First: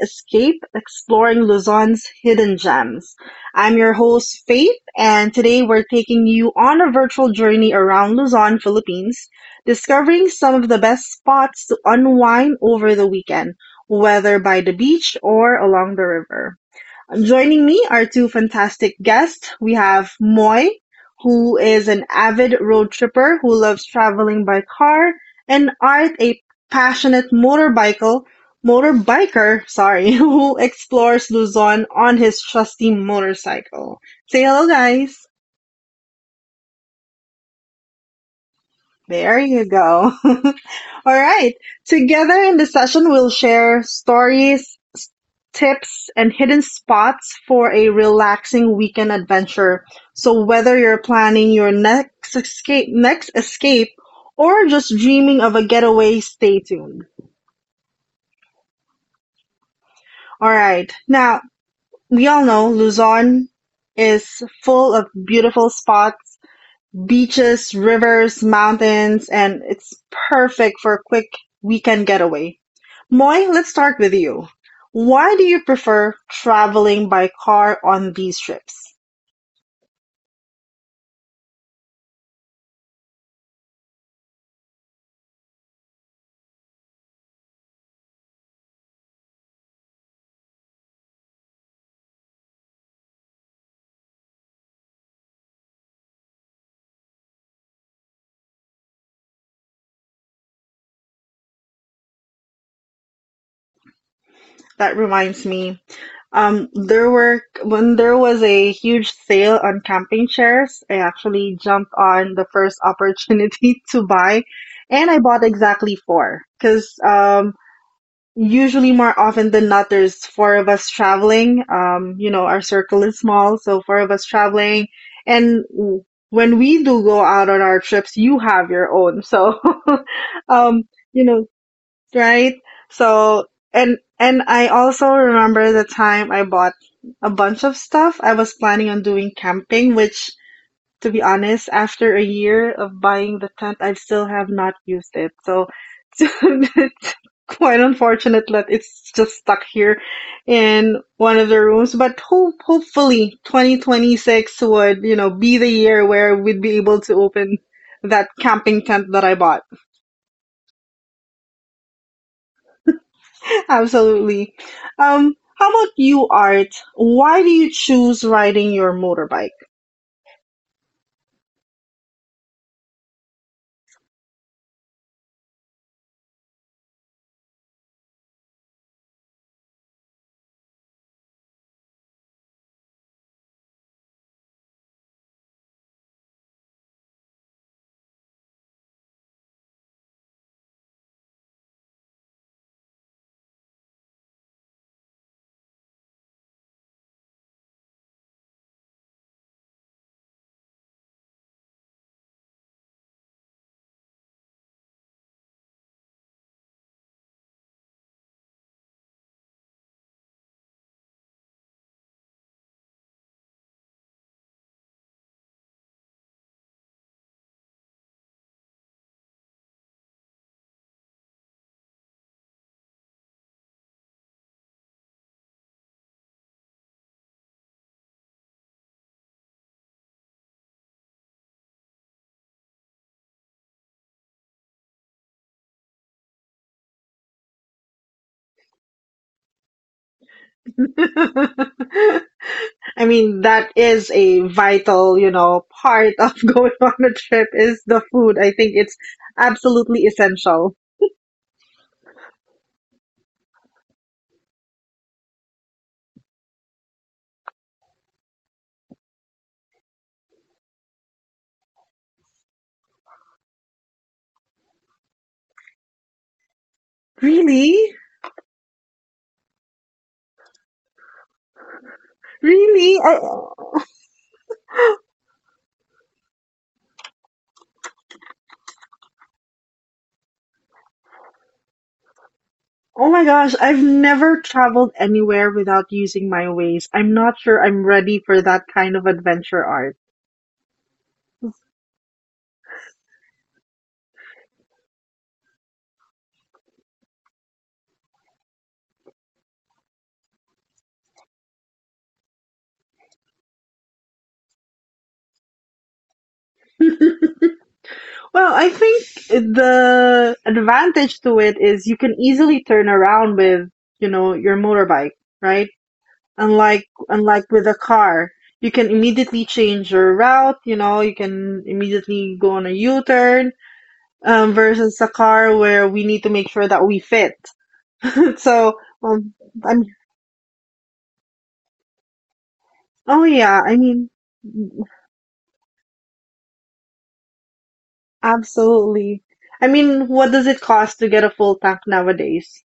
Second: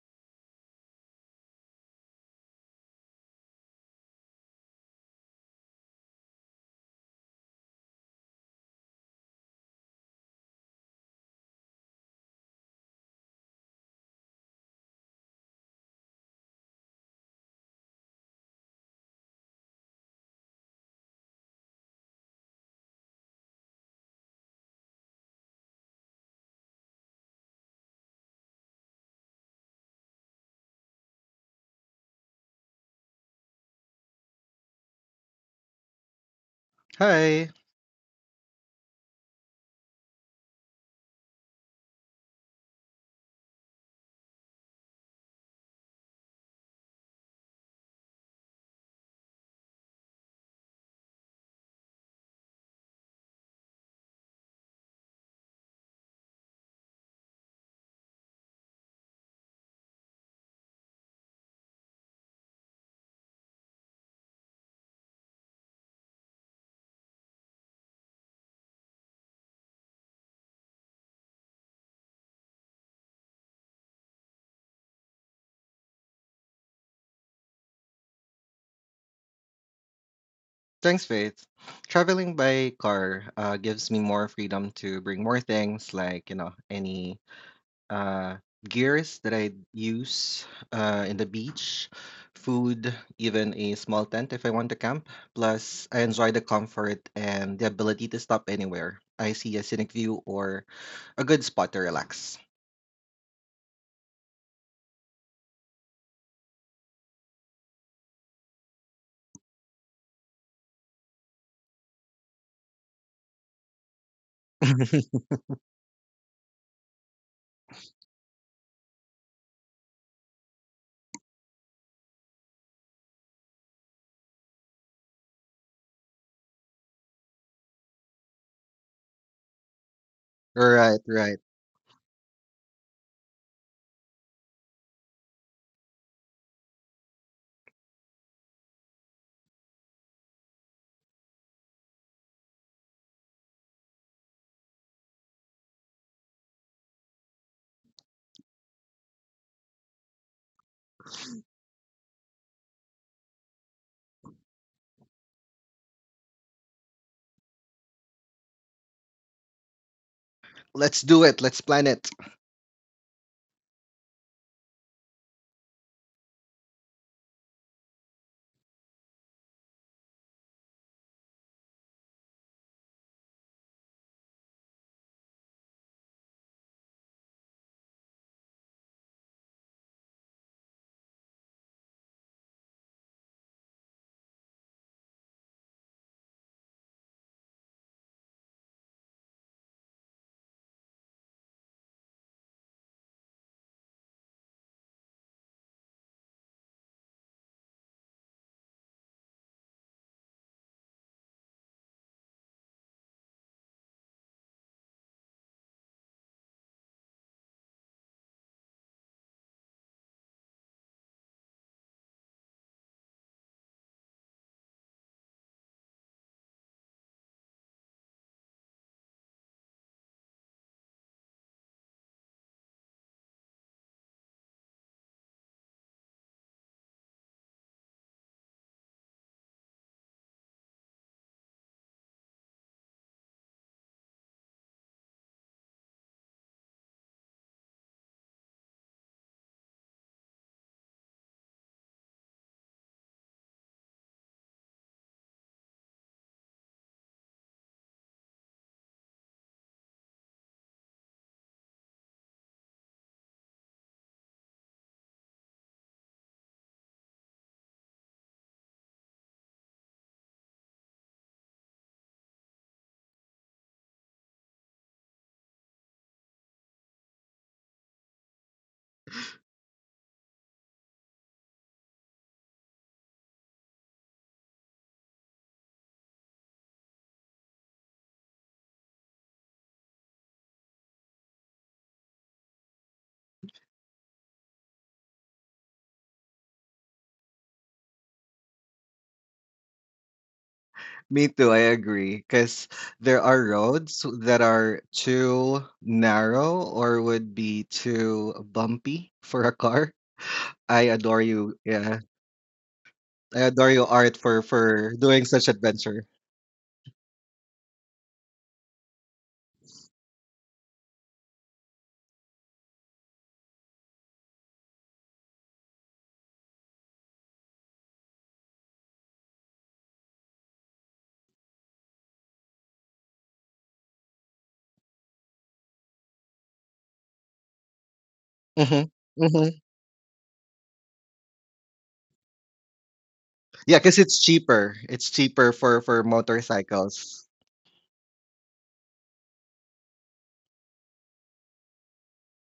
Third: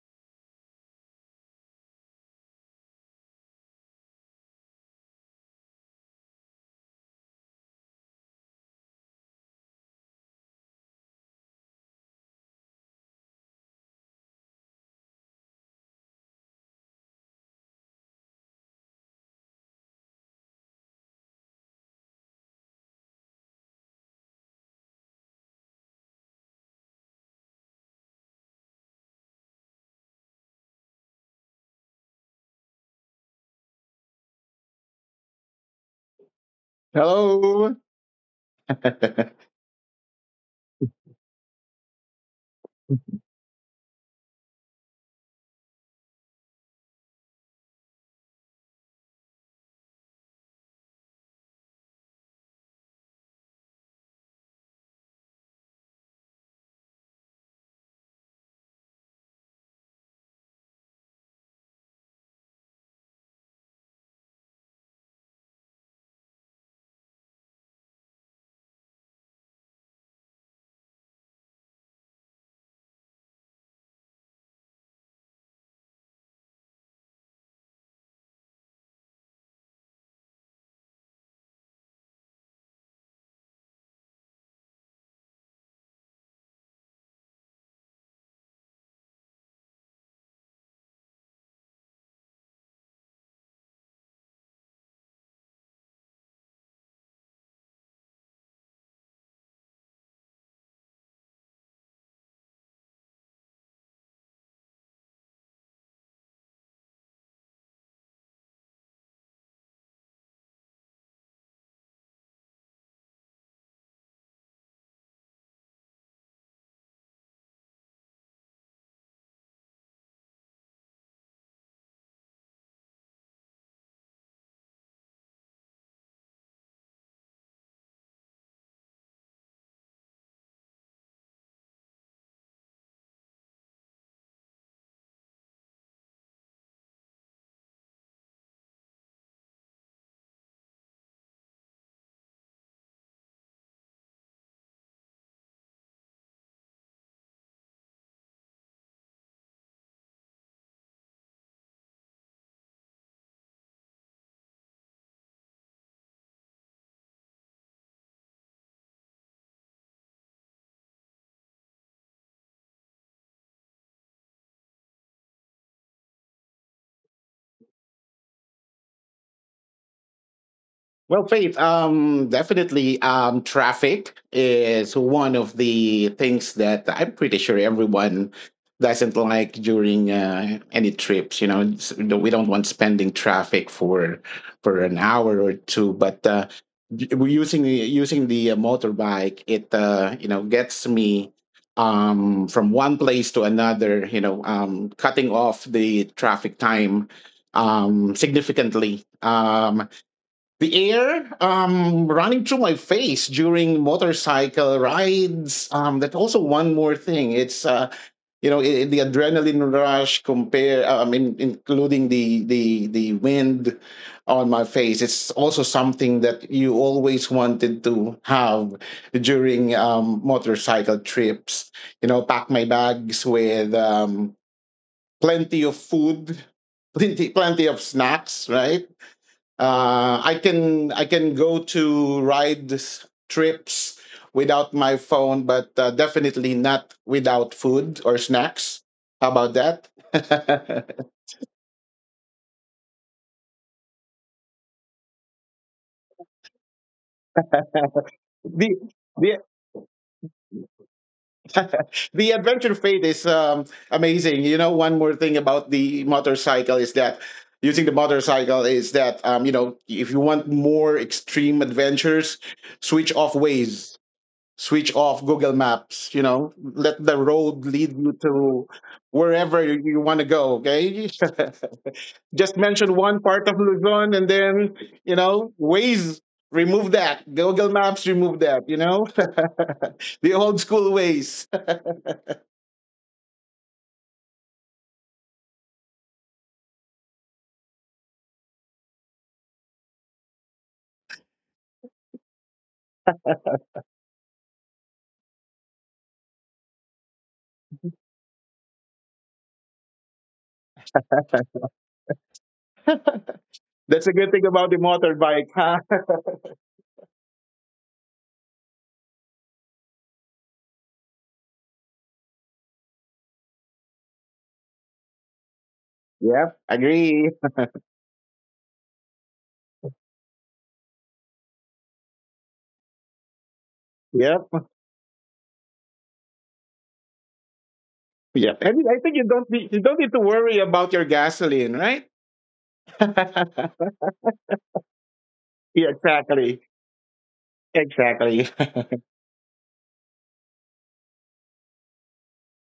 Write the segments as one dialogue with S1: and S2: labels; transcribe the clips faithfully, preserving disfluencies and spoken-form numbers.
S1: Escape Exploring Luzon's Hidden Gems. I'm your host, Faith, and today we're taking you on a virtual journey around Luzon, Philippines, discovering some of the best spots to unwind over the weekend, whether by the beach or along the river. Joining me are two fantastic guests. We have Moy, who is an avid road tripper who loves traveling by car, and Art, a passionate motorbiker, motorbiker, sorry, who explores Luzon on his trusty motorcycle. Say hello, guys.
S2: Hi,
S3: Hello.
S1: There you go. All right. Together in this session, we'll share stories, s- tips, and hidden spots for a relaxing weekend adventure. So whether you're planning your next escape, next escape, or just dreaming of a getaway, stay tuned. All right. Now, we all know Luzon is full of beautiful spots. Beaches, rivers, mountains, and it's perfect for a quick weekend getaway. Moy, let's start with you. Why do you prefer traveling by car on these trips?
S2: thanks, Faith. Traveling by car uh, gives me more freedom to bring more things like, you know, any uh, gears that I use uh, in the beach, food, even a small tent if I want to camp. Plus, I enjoy the comfort and the ability to stop anywhere. I see a scenic view or a good spot to relax.
S1: That reminds me, um, there were when there was a huge sale on camping chairs, I actually jumped on the first opportunity to buy, and I bought exactly four because usually, more often than not, there's four of us traveling. Um, you know, our circle is small, so four of us traveling. And w- when we do go out on our trips, you have your own. So, um,
S2: Right,
S1: you
S2: right.
S1: know, right? So, and and I also remember the time I bought a bunch of stuff. I was planning on doing camping, which, to be honest, after a year of buying the tent, I still have not used it. So it's quite unfortunate that it's just stuck here in one of the rooms. But hope, hopefully twenty twenty-six would, you know, be the year where we'd be able to open that camping tent that I bought.
S2: Let's do it. Let's plan it.
S1: Absolutely. Um, how about you, Art? Why do you choose riding your motorbike?
S3: Well, Faith, um, definitely, um, traffic is one of the things that I'm pretty sure everyone doesn't like during uh, any trips. You know, It's- we don't want spending traffic for for an hour or two, but uh, d- we're using the using the uh, motorbike, it uh, you know gets me um, from one place to another. You know, um, cutting off the traffic time um, significantly. Um, the air um, running through my face during motorcycle rides. Um, that's also one more thing. It's uh, you know I the adrenaline rush compare. I mean, including the the the wind on my face. It's also something that you always wanted to have during um, motorcycle trips. You know, pack my bags with um, plenty of food, plenty plenty of snacks, right? uh, I can I can go to ride trips without my phone, but uh, definitely not without food or snacks. How about that?
S1: I mean, that is a vital, you know, part of going on a trip is the food. I
S3: the
S1: think it's
S3: the
S1: absolutely essential.
S3: the adventure fate is um, amazing. You know, one more thing about the motorcycle is that using the motorcycle is that um, you know if you want more extreme adventures, switch off ways switch off Google Maps, you know, let the road
S1: Really?
S3: lead you to wherever you want to go, okay? Just mention
S1: Really? I,
S3: one part of Luzon and then, you know, Waze, remove that. Google Maps, remove that, you know? the old school ways.
S1: oh my gosh, I've never traveled anywhere without using my ways. I'm not sure I'm ready for that kind of adventure art.
S2: Me too, I agree. Because there are roads that are too narrow or would be too bumpy for a car. I adore you. Yeah. I adore you,
S3: That's a
S2: Art,
S3: good
S2: for
S3: thing about the
S2: for doing
S3: motorbike,
S2: such
S3: huh?
S2: adventure.
S1: Well, I think the advantage to it is you can easily turn around with, you know, your motorbike, right?
S3: Yep,
S1: Unlike
S3: agree.
S1: unlike with a car, you can immediately change your route, you know, you can immediately go on a U-turn,
S3: Yep,
S1: um, versus a car where we need to make sure that we fit.
S3: yep.
S1: So,
S3: And
S2: Hmm.
S3: I think you
S1: um,
S3: don't
S2: Hmm.
S3: need, you
S1: I'm,
S3: don't need to worry about your gasoline, right?
S1: oh yeah,
S3: Yeah,
S1: I
S2: Yeah, because
S1: mean,
S2: it's cheaper. It's cheaper for for
S3: exactly,
S2: motorcycles.
S3: exactly.
S1: absolutely. I mean, what does it cost to get a full tank nowadays?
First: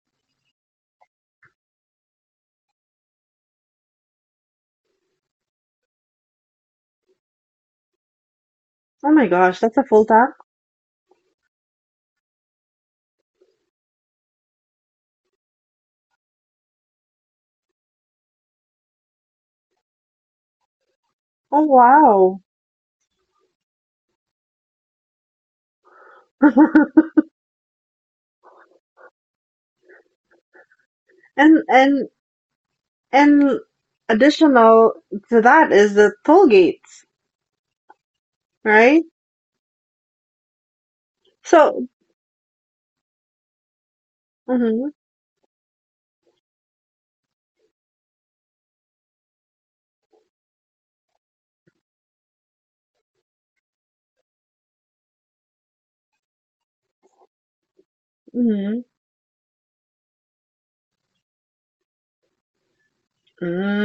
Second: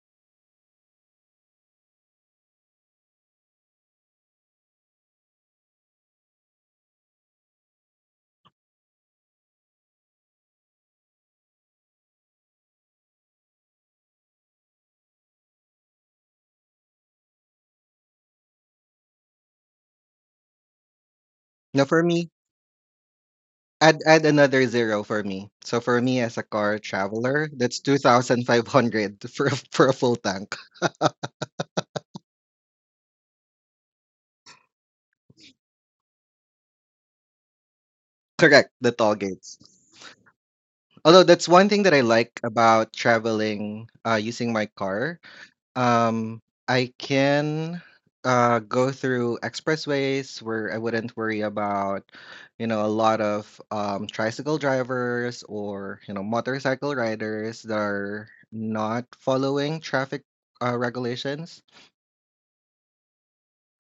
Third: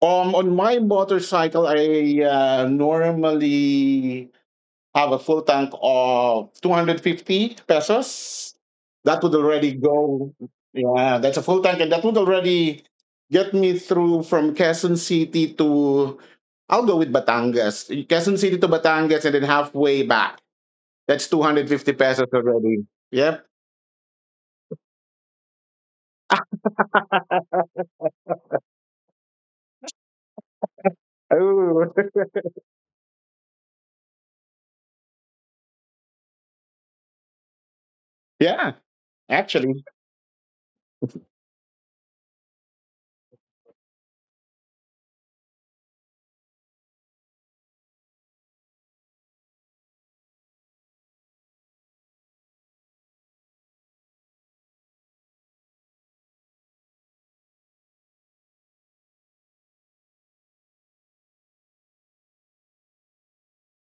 S3: Um, on my motorcycle, I uh, normally have a full tank of two hundred fifty pesos.
S1: Oh
S3: That
S1: my
S3: would
S1: gosh,
S3: already
S1: that's a full
S3: go.
S1: tank?
S3: Yeah, that's a full tank, and that would already get me through from Quezon City to. I'll go with Batangas. Quezon City to Batangas, and then halfway back. That's
S1: Oh
S2: Now
S3: two hundred fifty
S2: for
S3: pesos
S2: me,
S1: wow.
S3: already. Yep.
S2: add add another zero for me. So for me as a car traveler, that's two thousand five hundred for a- for a full tank.
S1: And
S3: Oh,
S1: and and additional to that is the toll gates,
S3: yeah.
S2: Correct, the
S1: right?
S2: toll gates.
S3: Actually,
S2: Although that's one
S1: So,
S2: thing that I like about traveling uh, using my
S1: mhm,
S2: car. Um, I can uh, go through expressways where I wouldn't worry about, you know, a lot of um, tricycle drivers or, you know, motorcycle riders that are
S1: mhm.
S2: not following traffic uh, regulations.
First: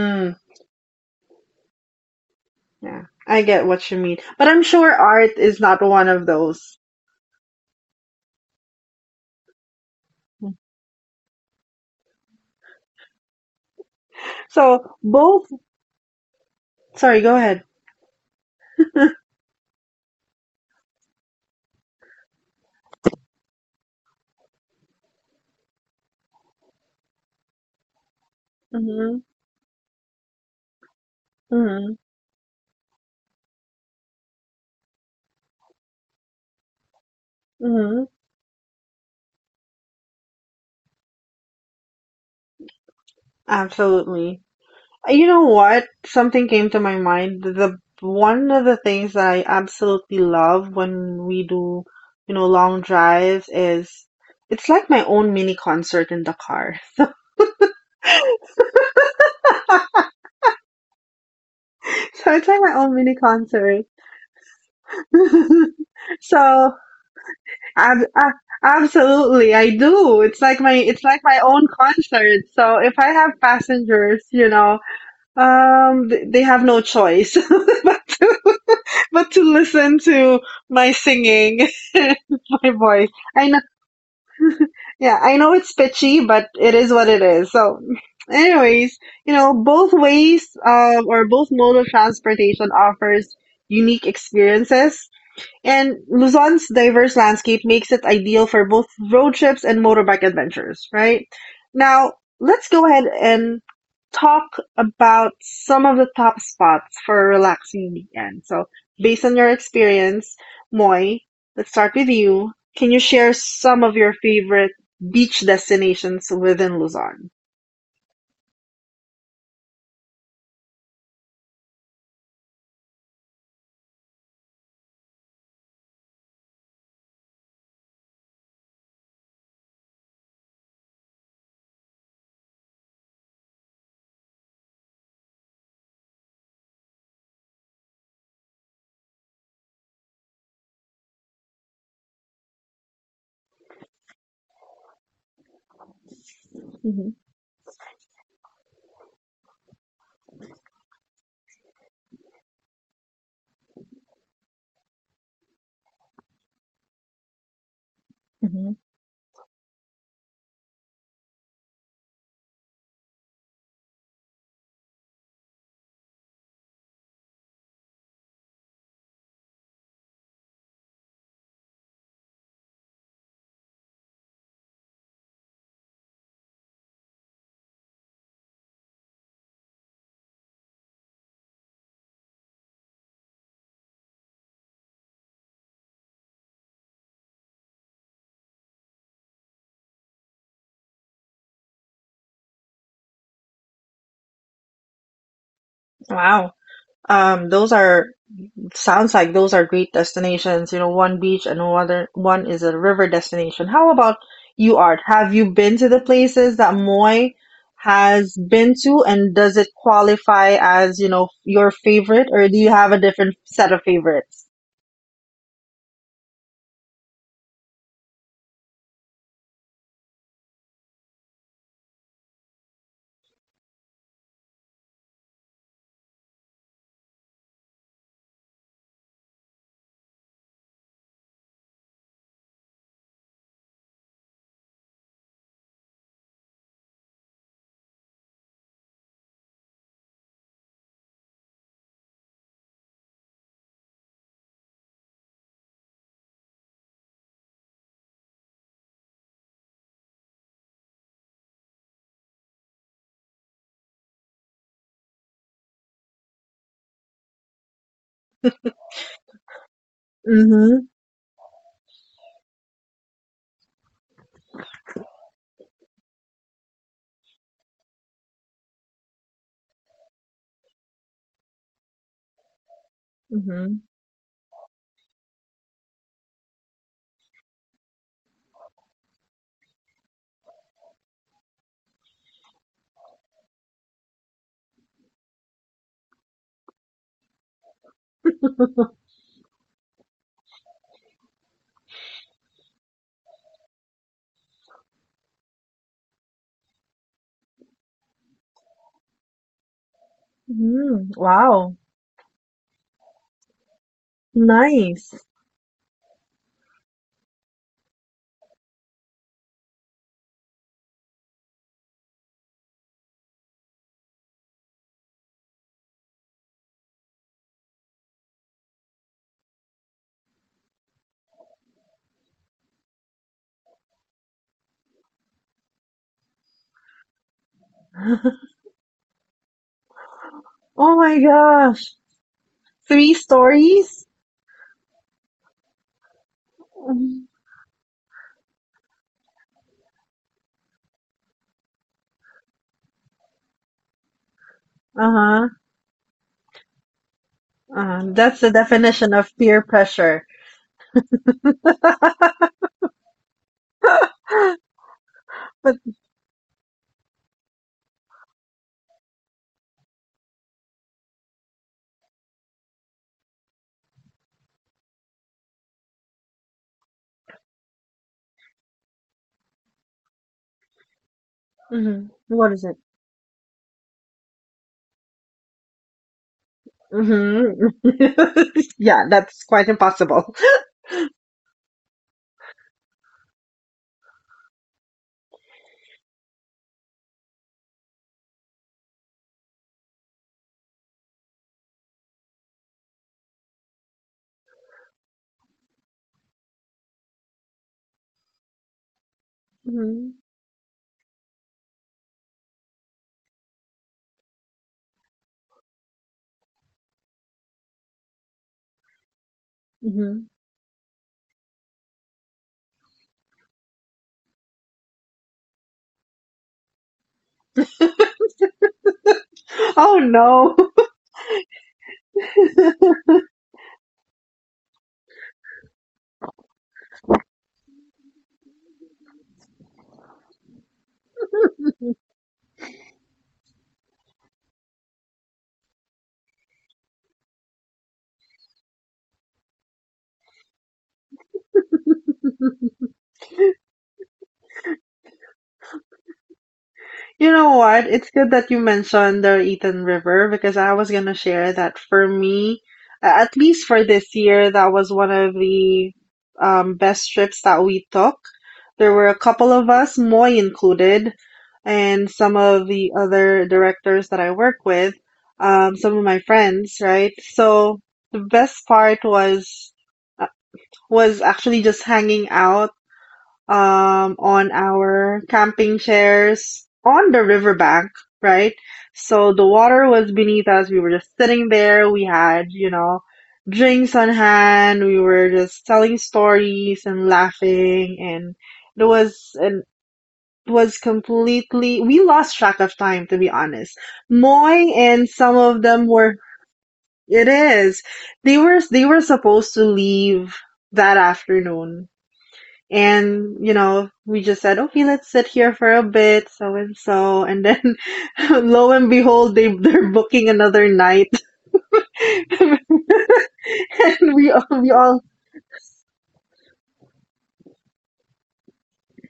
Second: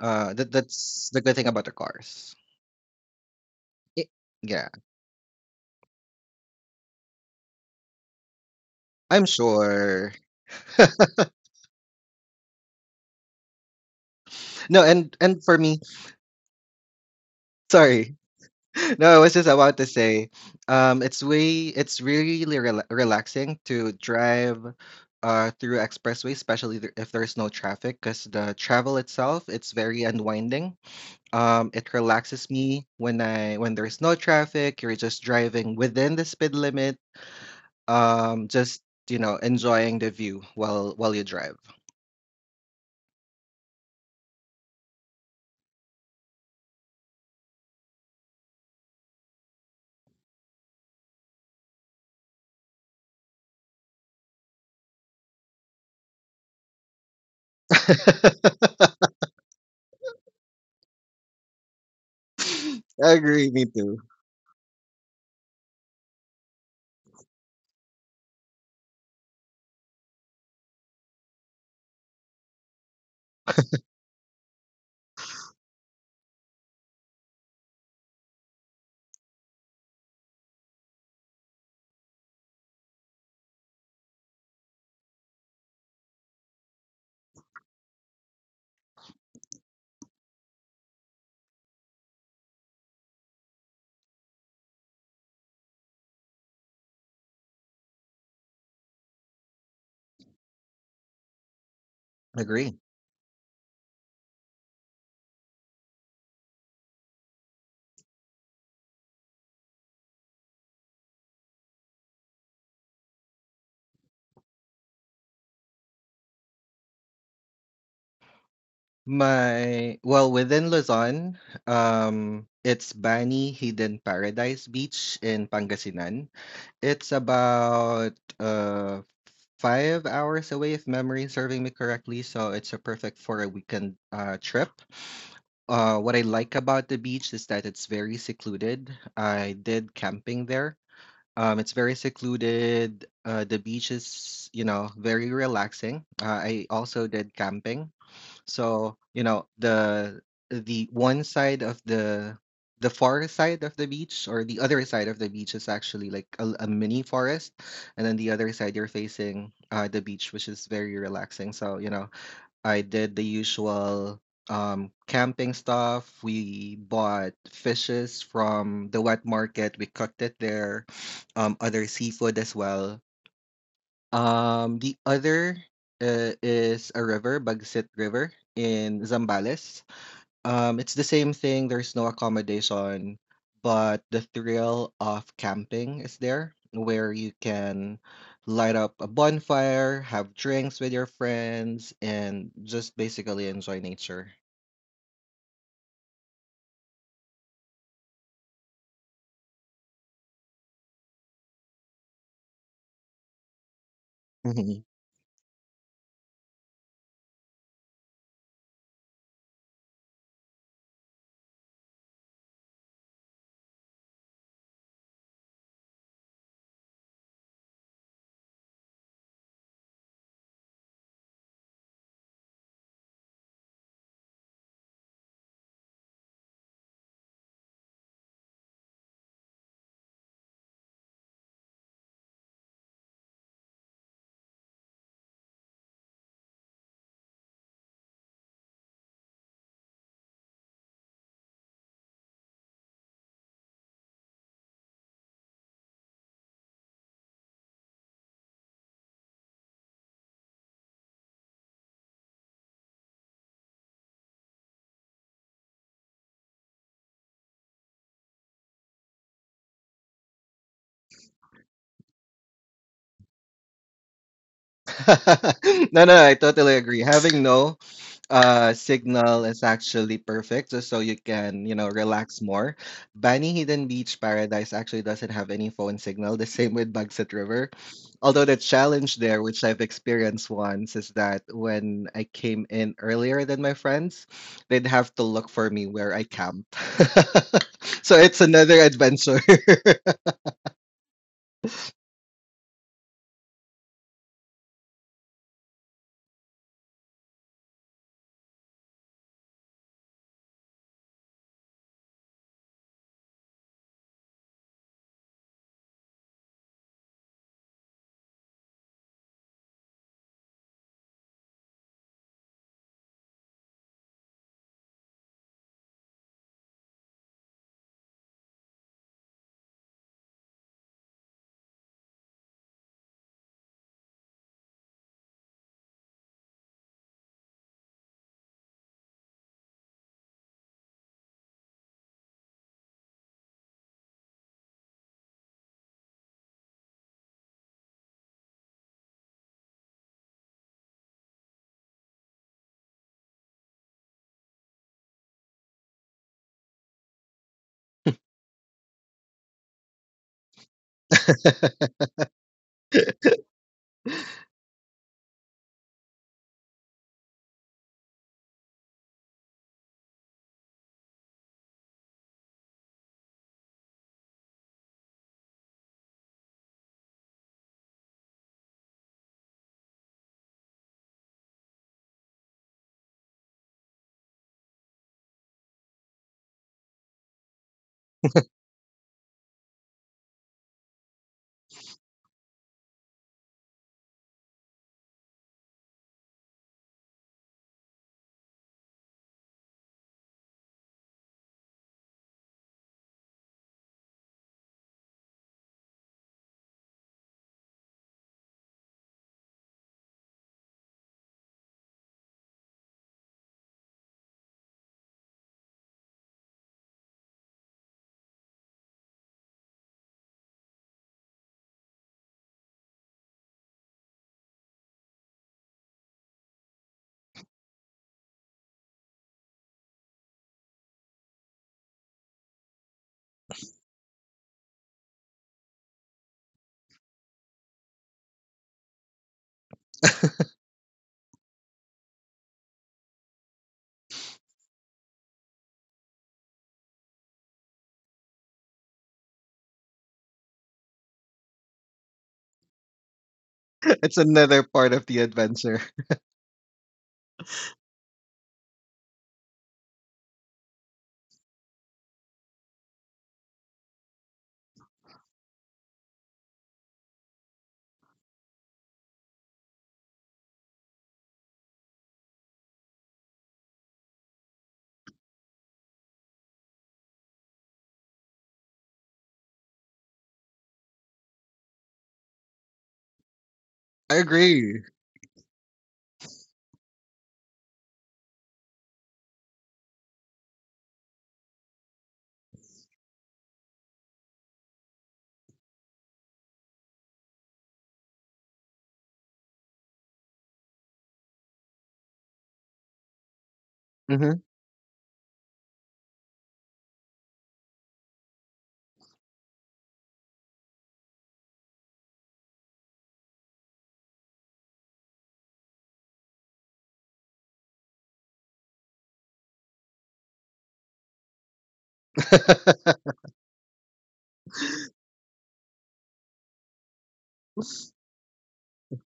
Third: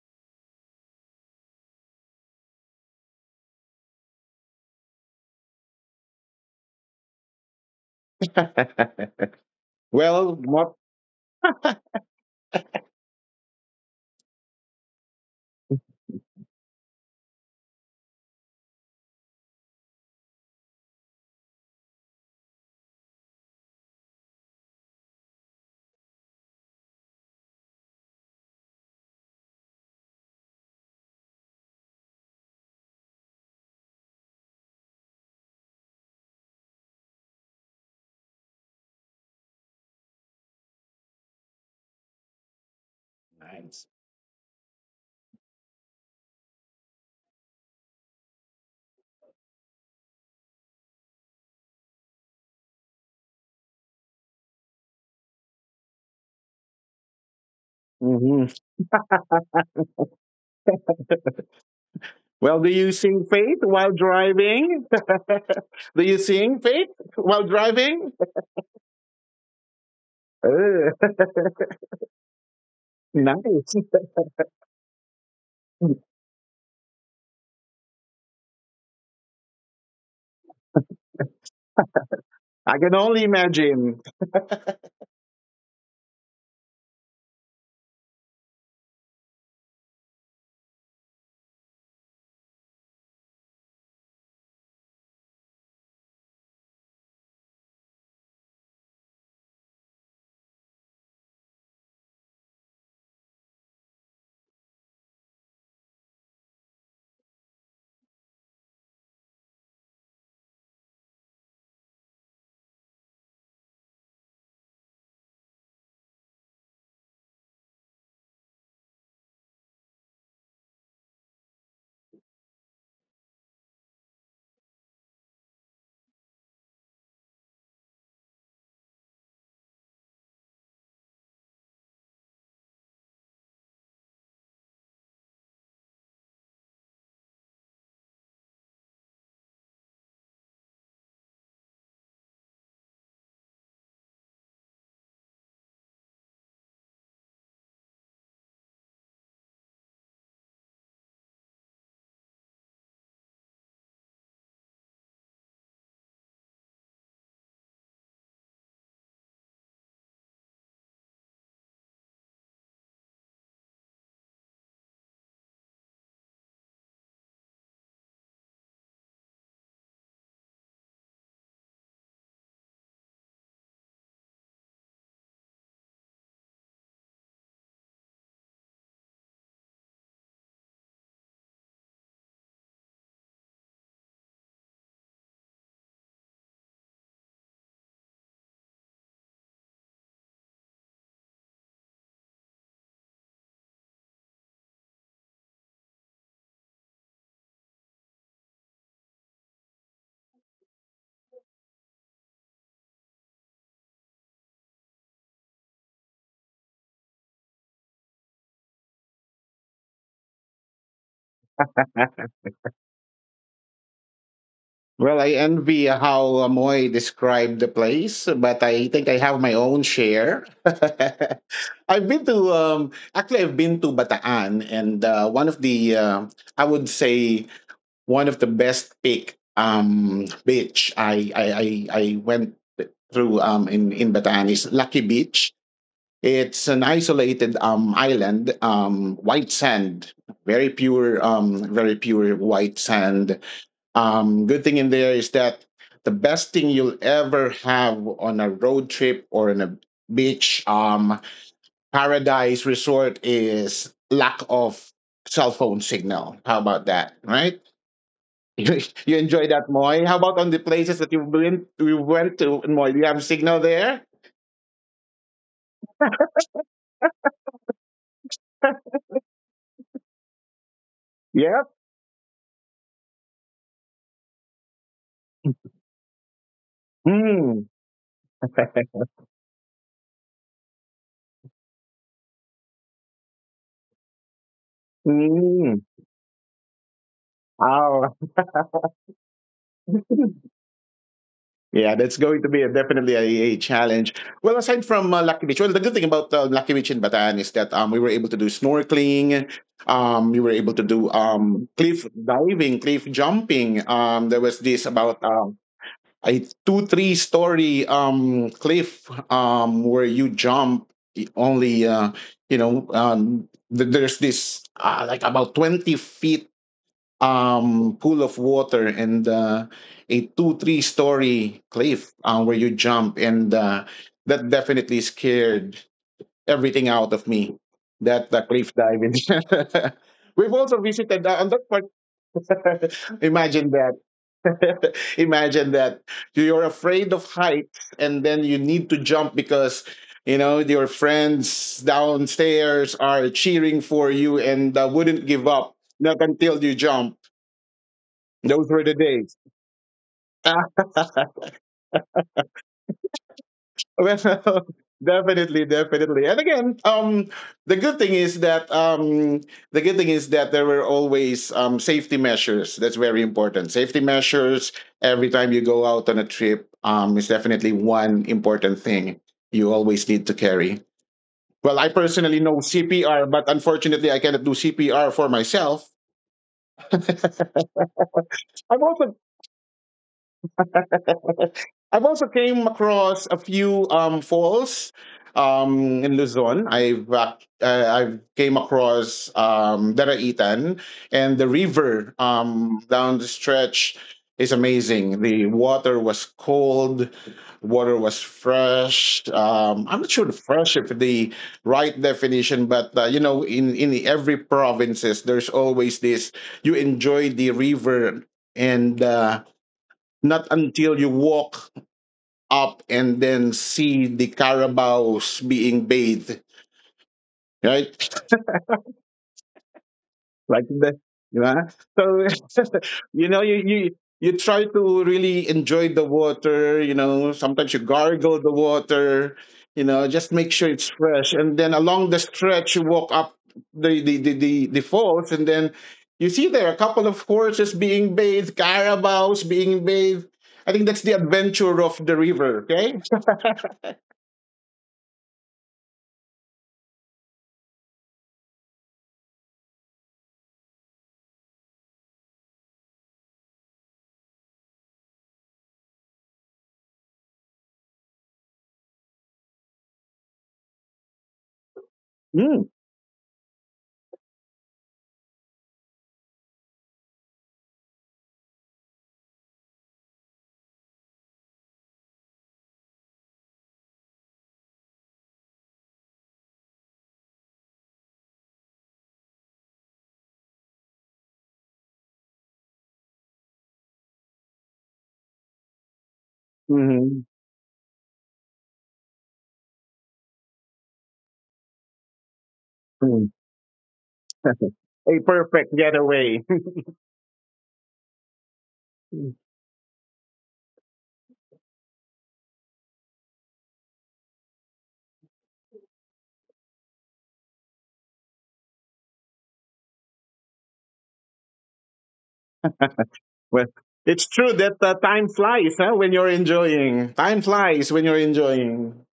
S2: Uh, that, that's the good thing about the cars.
S1: yeah, I get what you
S2: Y-
S1: mean. But I'm
S2: Yeah,
S1: sure art is not one of those.
S2: I'm sure.
S3: well, what?
S2: No,
S1: So
S2: and and
S1: both,
S2: for me,
S1: sorry, go ahead.
S2: sorry. No, I was just about to say, um, it's way, it's really rela relaxing to drive uh, through expressway, especially th if there's no traffic, because the travel
S1: Hmm.
S2: itself, it's very unwinding. Um, it
S1: Hmm.
S2: relaxes me when I when there's no traffic, you're just driving within the speed limit,
S1: Hmm.
S2: um, just you know, enjoying the view while while you drive.
S3: Nice.
S1: Absolutely. Uh, You know what? Something came to my mind. The one of the things that I absolutely love when we do, you know, long drives is it's like my own mini concert in the car.
S3: Hmm.
S1: So it's like
S3: Well, do
S1: my
S3: you
S1: own
S2: I
S1: mini
S3: sing,
S2: agree,
S3: Faith,
S2: me
S1: concert.
S3: while
S2: too.
S3: driving? Do you sing,
S1: So
S3: Faith, while
S1: Ab-
S3: driving?
S1: a- absolutely, I do. It's like my
S3: Uh,
S1: it's like my own concert. So if I have
S3: nice.
S1: passengers, you know, um, th- they have no choice but to but to listen to my singing, my
S3: I can
S1: voice.
S3: only
S1: I know,
S3: imagine.
S1: yeah, I know it's pitchy, but it is what it is. So, anyways, you know, both ways, um, or both mode of transportation offers unique experiences and Luzon's diverse landscape makes it ideal for both road trips and motorbike adventures, right? Now, let's
S2: Agree.
S1: go ahead and talk about some of the top spots for a relaxing weekend. So, based on your experience, Moy, let's start with you. Can you share some of your favorite beach destinations within Luzon?
S2: My Well, within Luzon, um, it's Bani Hidden Paradise Beach in Pangasinan. It's about uh five hours away, if memory is serving me correctly. So it's a perfect for a weekend uh trip. Uh, what I like about the beach is that it's very secluded. I did camping there. Um, it's very secluded. Uh, the beach is, you know, very relaxing. Uh, I also
S1: Mhm.
S2: did camping. So, you know, the the one side of the the far side of the beach or the other side of the beach is actually like a, a mini forest, and then the other side
S1: Mhm.
S2: you're facing uh, the beach, which is very relaxing. So, you know, I did the usual um camping stuff. We bought fishes from the wet market. We cooked it there, um, other seafood as well, um, the other uh, is a river, Bagsit River in Zambales. Um, it's the same thing. There's no accommodation, but the thrill of camping is there, where you can light up a bonfire, have drinks with your friends, and just basically enjoy nature.
S1: Wow. Um, those are sounds like those are great destinations. You know, one beach and another one is a river destination. How about you, Art? Have you been to the places that Moy has been to, and does it qualify as, you know, your favorite, or do you have a different set of favorites?
S3: Well, I envy how Amoy described the place, but I think I have my own share. I've been to, um, actually, I've been to Bataan, and uh, one of the, uh, I would say, one of the best pick um beach I I I, I went through um in in Batanes, Lucky Beach. It's an isolated um island, um white sand, very pure um very pure white sand. Um good thing in there is that the best thing you'll ever have on a road trip or in a beach um paradise resort is lack of cell phone signal. How about that, right? You enjoy that, Moy. How about on the
S1: Mm-hmm.
S3: places that you've been, you went to, Moy? Do you have signal there?
S2: No, no, I totally agree. Having no uh signal is actually perfect just so you can, you
S3: Yep.
S2: know, relax more. Bani
S1: Mm-hmm.
S2: Hidden Beach Paradise actually doesn't have any phone signal, the same with Bagset River.
S3: Hmm.
S2: Although the challenge there, which I've experienced once, is that when I came in earlier than my friends, they'd have to look for me
S3: Hmm.
S2: where I camped. So
S3: Oh.
S2: it's another adventure.
S3: Yeah, that's going to be a, definitely a, a challenge. Well, aside from uh, Lucky Beach, well, the good thing about uh, Lucky Beach in Bataan is that um, we were able to do snorkeling. Um, we were able to
S1: Mm-hmm.
S3: do um,
S1: Wow.
S3: cliff diving, cliff jumping. Um, there was this
S1: Nice.
S3: about um, I two three story um cliff um where you jump i- only uh you know um th- there's this uh, like about twenty feet um pool of water and uh, a two three story cliff uh, where you jump and uh, that definitely scared everything out of me that the cliff diving we've also
S1: Oh my
S3: visited uh, on that
S1: gosh. Three
S3: Imagine that.
S1: stories?
S3: Imagine that you're afraid of
S1: Mhm.
S3: heights and then you need to jump because you know your friends downstairs are cheering for you and uh, wouldn't
S1: Uh-huh.
S3: give up not until you jump.
S1: Uh-huh. That's the
S3: Those were the
S1: definition of
S3: days.
S1: peer pressure.
S3: Well, definitely, definitely. And again, um, the good thing is that um, the good thing is that there were always um, safety measures. That's very important. Safety measures every time you go out on a trip um, is definitely one important thing you always need to carry. Well, I
S1: Hmm.
S3: personally
S1: What
S3: know
S1: is it?
S3: C P R, but unfortunately, I cannot do C P R for myself.
S1: Hmm.
S3: I'm
S1: Yeah,
S3: also
S1: that's quite impossible.
S3: I've also came across a few um, falls um, in Luzon. I've uh, uh, I've came across um, Daraitan and the river um, down the stretch is amazing. The water was cold, water was fresh. Um, I'm
S1: Hmm.
S3: not sure the fresh if the right definition, but uh, you know, in in every provinces, there's always this. You enjoy the river and. Uh,
S1: Hmm.
S3: not until you walk up and then see the carabaos being bathed, right?
S1: Oh no.
S3: Like the, yeah. So, you know, you, you, you try to really enjoy the water, you know, sometimes you gargle the water, you know, just make sure it's fresh. And then along the stretch, you walk up the, the, the, the, the falls and then you see there are a couple of horses being bathed, carabaos being bathed. I think that's the adventure of the river, okay?
S2: It's another part of the adventure.
S1: You know what? It's good that you mentioned the Eaton River because I was gonna share that for me, a- at least for this year, that was one of the um, best trips that we took. There were a couple of us, Moy included, and some of
S3: Mm.
S1: the other directors that I work with, um, some of my friends, right? So the best part was uh, was actually just hanging out um,
S2: I
S1: on
S2: agree.
S1: our camping chairs on the riverbank, right? So the water was beneath us. We were just sitting there. We had, you know, drinks on hand. We were just telling stories and
S3: Mhm.
S1: laughing, and it was and it was completely. We lost track of time, to be honest.
S2: Mhm.
S1: Moy and
S3: A
S1: some of
S3: perfect
S1: them were.
S3: getaway.
S1: It is. They were they were supposed to leave that afternoon and you know we just said okay let's sit here for a bit so and so and then lo and behold they they're booking another night and
S3: Well, it's
S1: we
S3: true
S1: all,
S3: that
S1: we
S3: uh,
S1: all
S3: time flies huh, when you're enjoying. Time flies when you're enjoying.